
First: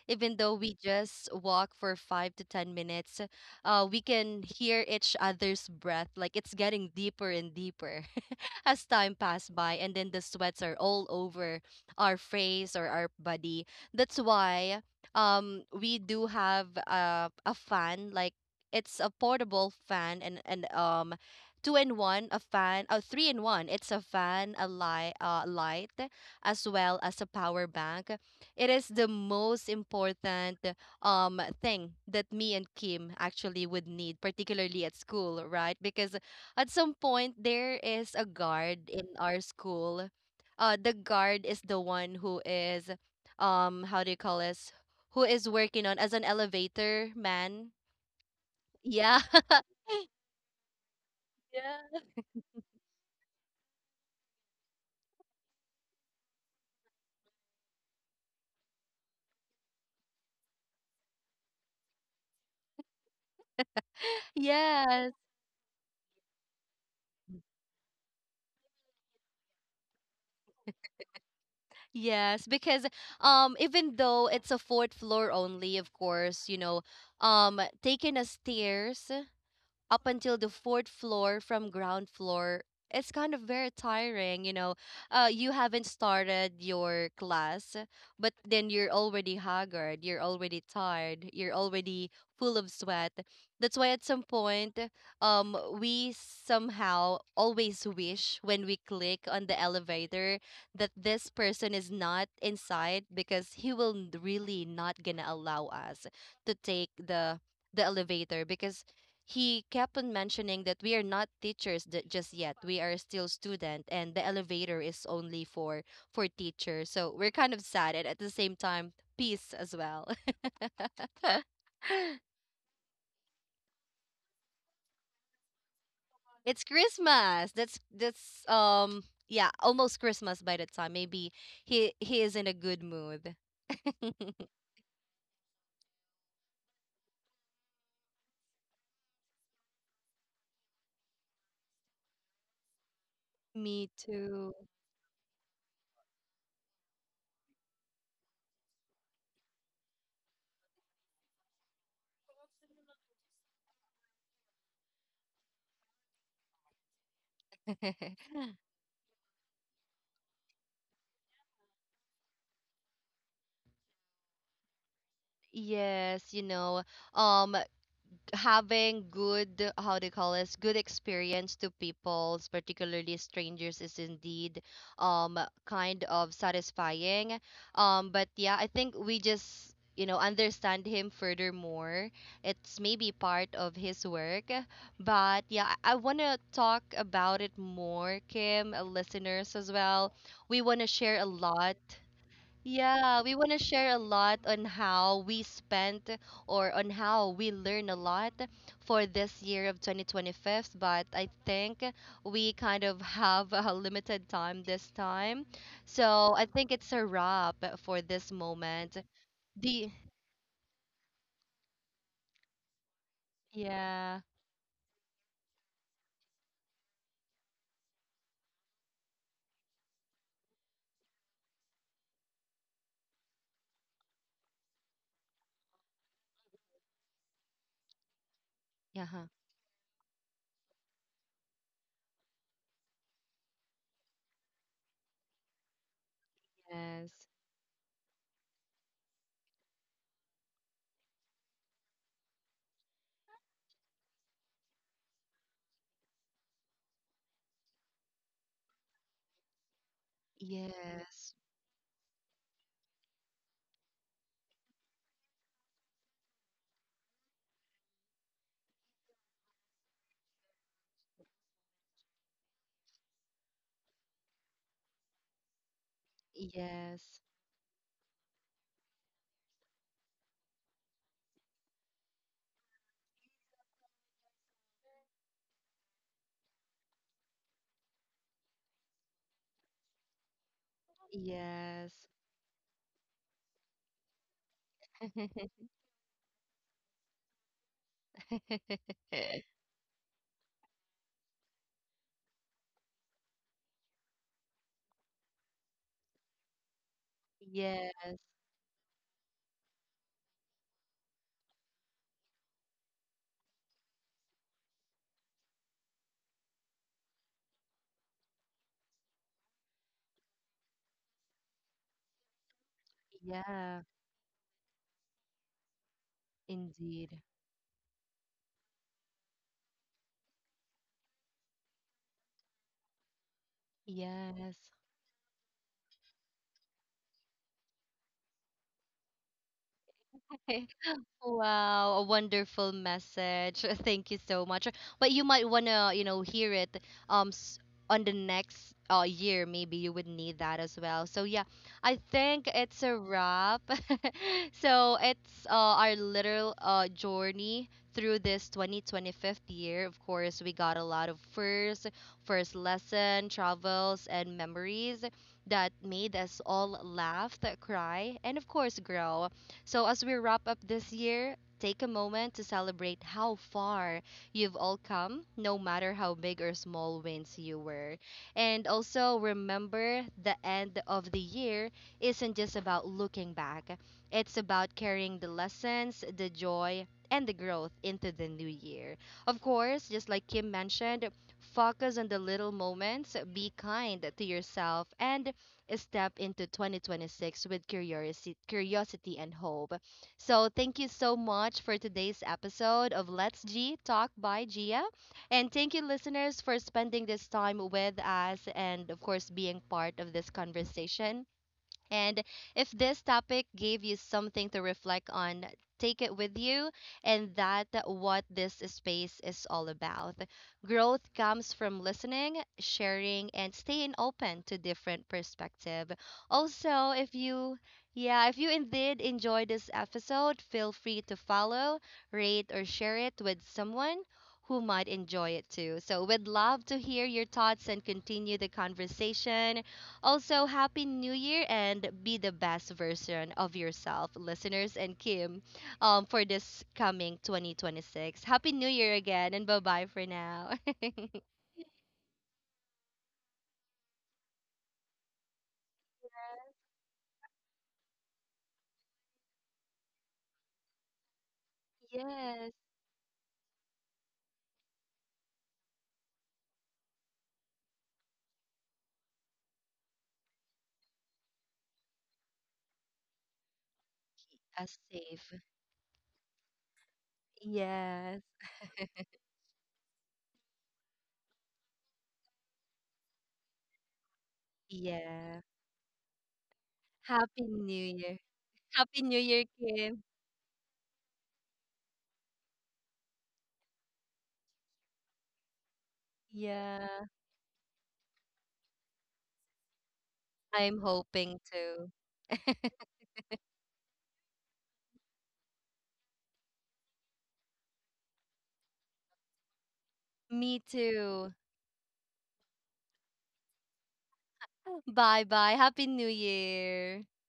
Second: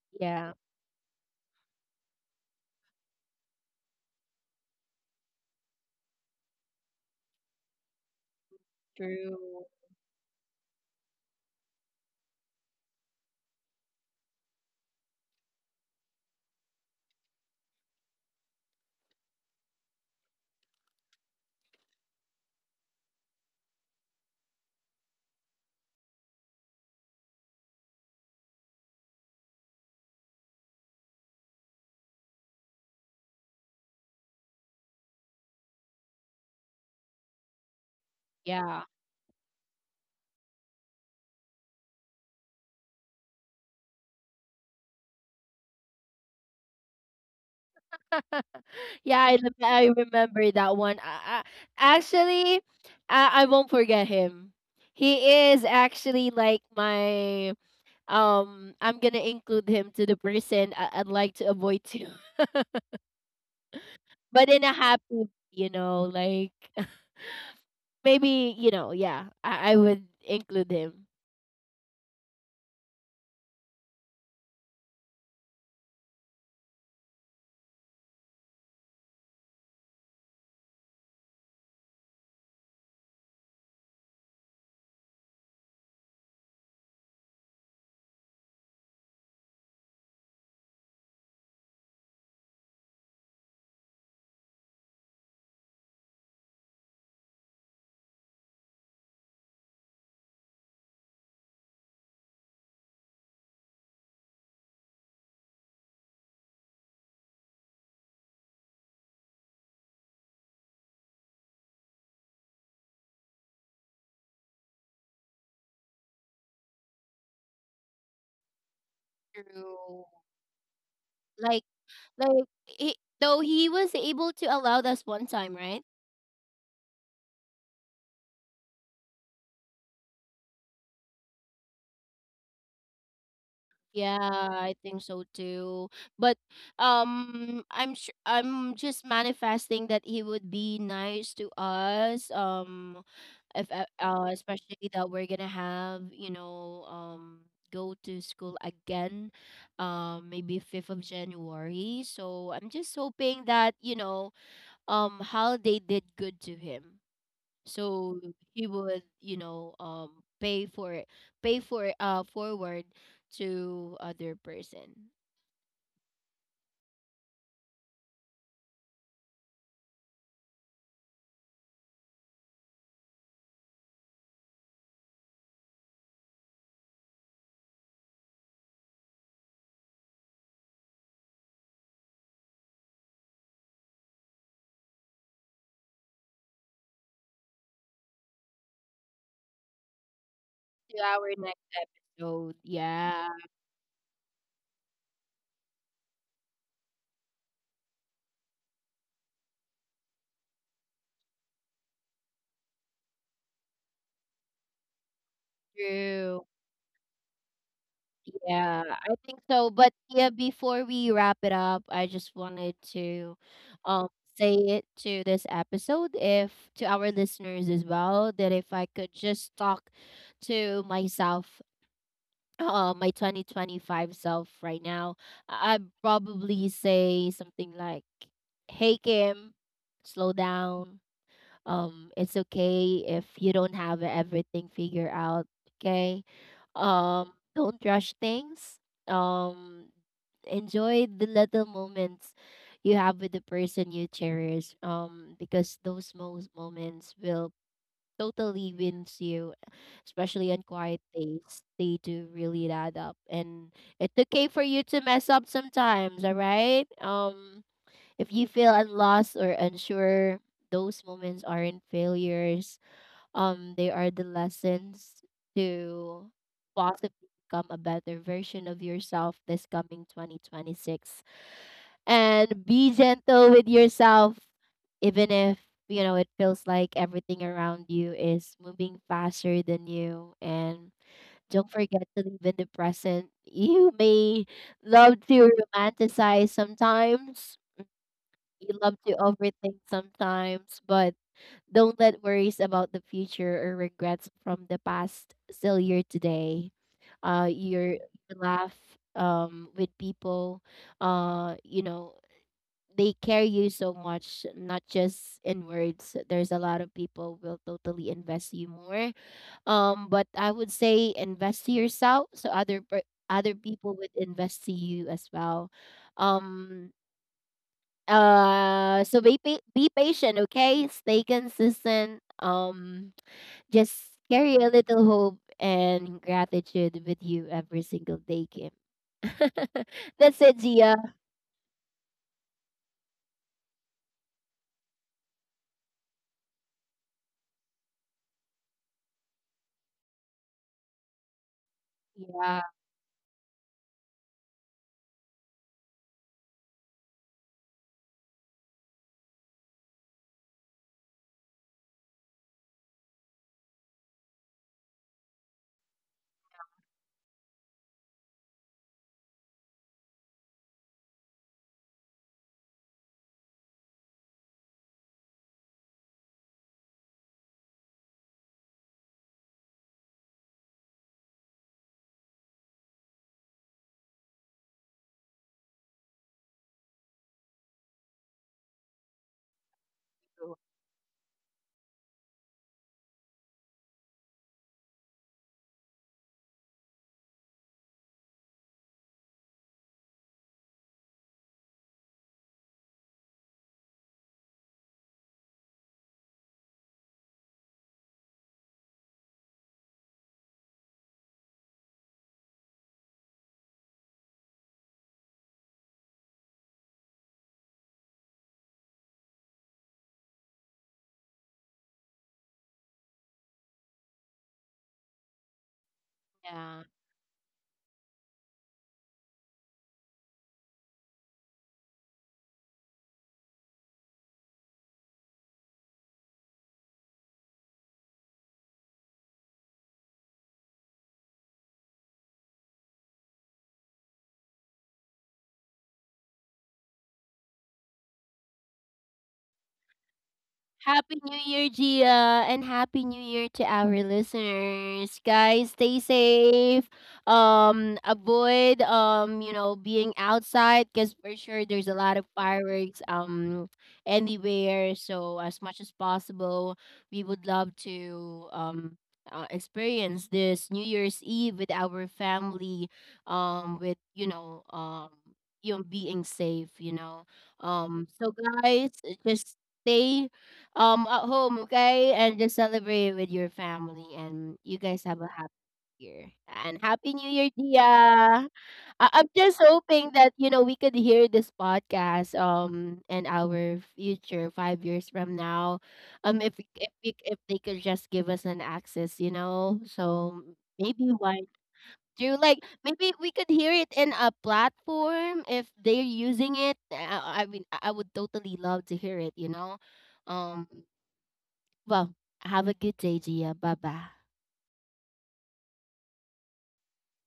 Speaker 1: even
Speaker 2: yeah,
Speaker 1: though we just walk for five to 10 minutes. Uh, we can hear each other's breath, like it's getting deeper and deeper [laughs] as time passed
Speaker 2: true,
Speaker 1: by, and then the sweats are all over our face or our body. That's why we do have a fan. Like, it's a portable fan, and two in one, a fan. Oh, three in one. It's a fan, a light, light, as well as a power bank. It is the most important thing that me and Kim actually would need, particularly at school, right? Because at some point there is a
Speaker 2: yeah.
Speaker 1: guard in our school. The guard is the one who is, how do you call this? Who is working on as an elevator man?
Speaker 2: [laughs] Yeah,
Speaker 1: Yeah. [laughs]
Speaker 2: I remember that one. I,
Speaker 1: Yeah.
Speaker 2: actually, I won't forget him. He is actually like my I'm gonna include him to the person I'd like to avoid to, but in a
Speaker 1: Yes,
Speaker 2: happy, you know, like, [laughs] maybe you know, yeah, I would include him.
Speaker 1: yes, because even though it's a fourth floor only, of course, you know, taking a stairs up until the fourth floor from ground floor, it's kind of very tiring, you know. You haven't started your class, but then you're already haggard, you're already tired, you're already full of sweat. That's why at some point we somehow always wish when we click on the elevator that this person is not inside, because he will really not gonna allow us to take the elevator, because he kept on mentioning that we are not teachers just yet, we are still student, and the elevator is only for teachers. So we're kind of sad, and at the same time peace as
Speaker 2: True.
Speaker 1: well. [laughs]
Speaker 2: Like, like he, though he was able to allow us one time, right?
Speaker 1: It's Christmas, that's yeah, almost Christmas by the time. Maybe he is in a good mood.
Speaker 2: Yeah,
Speaker 1: [laughs]
Speaker 2: I think so too. But I'm sure I'm just manifesting that he would be nice to us. If
Speaker 1: Me too.
Speaker 2: especially that we're gonna have go to school again maybe 5th of january, so I'm just hoping that holiday did good to him, so
Speaker 1: [laughs]
Speaker 2: he would pay for it, pay for forward to other person.
Speaker 1: Yes, you know, um having good, how do you call this, good experience to people, particularly strangers, is indeed um kind of satisfying. But yeah, I think we just, you know, understand him furthermore. It's maybe part of his work. But yeah, I want to talk about it more, Kim, listeners as well. We want to
Speaker 2: To
Speaker 1: share a
Speaker 2: our next
Speaker 1: lot.
Speaker 2: episode,
Speaker 1: Yeah,
Speaker 2: yeah.
Speaker 1: we want to share a lot on how we spent, or on how we learn a lot for this year of 2025, but I think we kind of have a limited time this time. So I
Speaker 2: True.
Speaker 1: think it's a wrap for this
Speaker 2: Yeah,
Speaker 1: moment.
Speaker 2: I think so.
Speaker 1: The
Speaker 2: But yeah, before we wrap it up, I just wanted to um
Speaker 1: Yeah,
Speaker 2: say it to this episode, if to our listeners as well, that if I could just talk to myself, my 2025 self right now, I'd probably say something like, "Hey
Speaker 1: yeah, huh,
Speaker 2: Kim, slow down. It's okay if you don't have everything figured out. Okay.
Speaker 1: yes,
Speaker 2: Don't rush things. Um, enjoy the little moments you have with the person you cherish, because those most moments will totally wins you, especially on quiet
Speaker 1: yes,
Speaker 2: days. They do really add up, and it's okay for you to mess up sometimes. All right. If you feel unlost or unsure, those moments aren't failures. They are the lessons to possibly
Speaker 1: yes,
Speaker 2: become a better version of yourself this coming 2026. And be gentle with yourself, even if you know it feels like everything around you is moving faster than you. And don't
Speaker 1: yes,
Speaker 2: forget to live in the present. You may love to romanticize sometimes, you love to
Speaker 1: [laughs]
Speaker 2: overthink sometimes, but don't let worries about the future or regrets from the past still your today.
Speaker 1: yeah,
Speaker 2: Your you laugh with people. You know, they carry you so much, not just in words. There's a lot of people will totally invest you more. But I would say invest to yourself, so other
Speaker 1: yeah,
Speaker 2: people would invest to you as well. Um
Speaker 1: indeed,
Speaker 2: so be patient, okay? Stay consistent. Just carry
Speaker 1: yes.
Speaker 2: a little hope and gratitude with you every single day, Kim. [laughs] That's it,
Speaker 1: [laughs]
Speaker 2: Gia.
Speaker 1: Wow, a wonderful message. [laughs] Thank you so much. But you might wanna, you know, hear it um s- on the next year. Maybe you would need that as well. So yeah, I think
Speaker 2: Yeah,
Speaker 1: it's a wrap. [laughs] So it's our literal journey through this 2025 year. Of course, we got a lot of first lesson, travels and memories that made us all laugh, cry, and of course grow. So, as we wrap up this year, take a moment to celebrate how far you've all come, no matter how big or small wins you were. And also remember, the end of the year isn't just about looking back, it's about carrying the lessons, the joy, and the growth into the new year. Of course, just like Kim mentioned, focus on the little moments, be kind to yourself, and step into 2026 with curiosity and hope. So, thank you so much for today's episode of Let's G Talk by Gia. And thank you, listeners, for spending this time with us and, of course, being part of this conversation. And if this topic gave you something to reflect on, take it with you. And that what this space is all about. Growth comes from listening, sharing, and staying open to different perspective.
Speaker 2: yeah.
Speaker 1: Also, if you yeah, if you indeed enjoyed this episode, feel free to follow, rate, or share it with someone who might enjoy it too. So, we'd love to hear your thoughts and continue the conversation. Also, Happy New Year, and be the best version of yourself, listeners and Kim, for this coming 2026. Happy New Year again, and bye bye for now. [laughs]
Speaker 2: Happy New Year, Gia, and Happy New Year to our listeners. Guys, stay safe. Avoid being outside because for sure there's a lot of
Speaker 1: Yes,
Speaker 2: fireworks anywhere. So as much as possible, we would love to experience this New Year's Eve with our family. With
Speaker 1: as safe.
Speaker 2: being safe. You know. Um.
Speaker 1: Yes,
Speaker 2: So guys, just stay at home, okay? And just celebrate it with your family, and you guys have a
Speaker 1: yeah.
Speaker 2: happy year. And happy new
Speaker 1: Happy
Speaker 2: year, Dia.
Speaker 1: New Year. Happy
Speaker 2: I-
Speaker 1: New
Speaker 2: I'm
Speaker 1: Year,
Speaker 2: just
Speaker 1: Kim.
Speaker 2: hoping that you know we could hear this podcast in our future 5 years from now.
Speaker 1: Yeah,
Speaker 2: If they could just give us an access, you know. So
Speaker 1: I'm
Speaker 2: maybe
Speaker 1: hoping
Speaker 2: why
Speaker 1: to.
Speaker 2: do like,
Speaker 1: [laughs]
Speaker 2: maybe we could hear it in a platform if they're using it. I mean I would totally love to hear it, you know.
Speaker 1: Me
Speaker 2: Um
Speaker 1: too.
Speaker 2: well, have a good day, Gia. Bye bye.
Speaker 1: Bye bye. Happy New Year.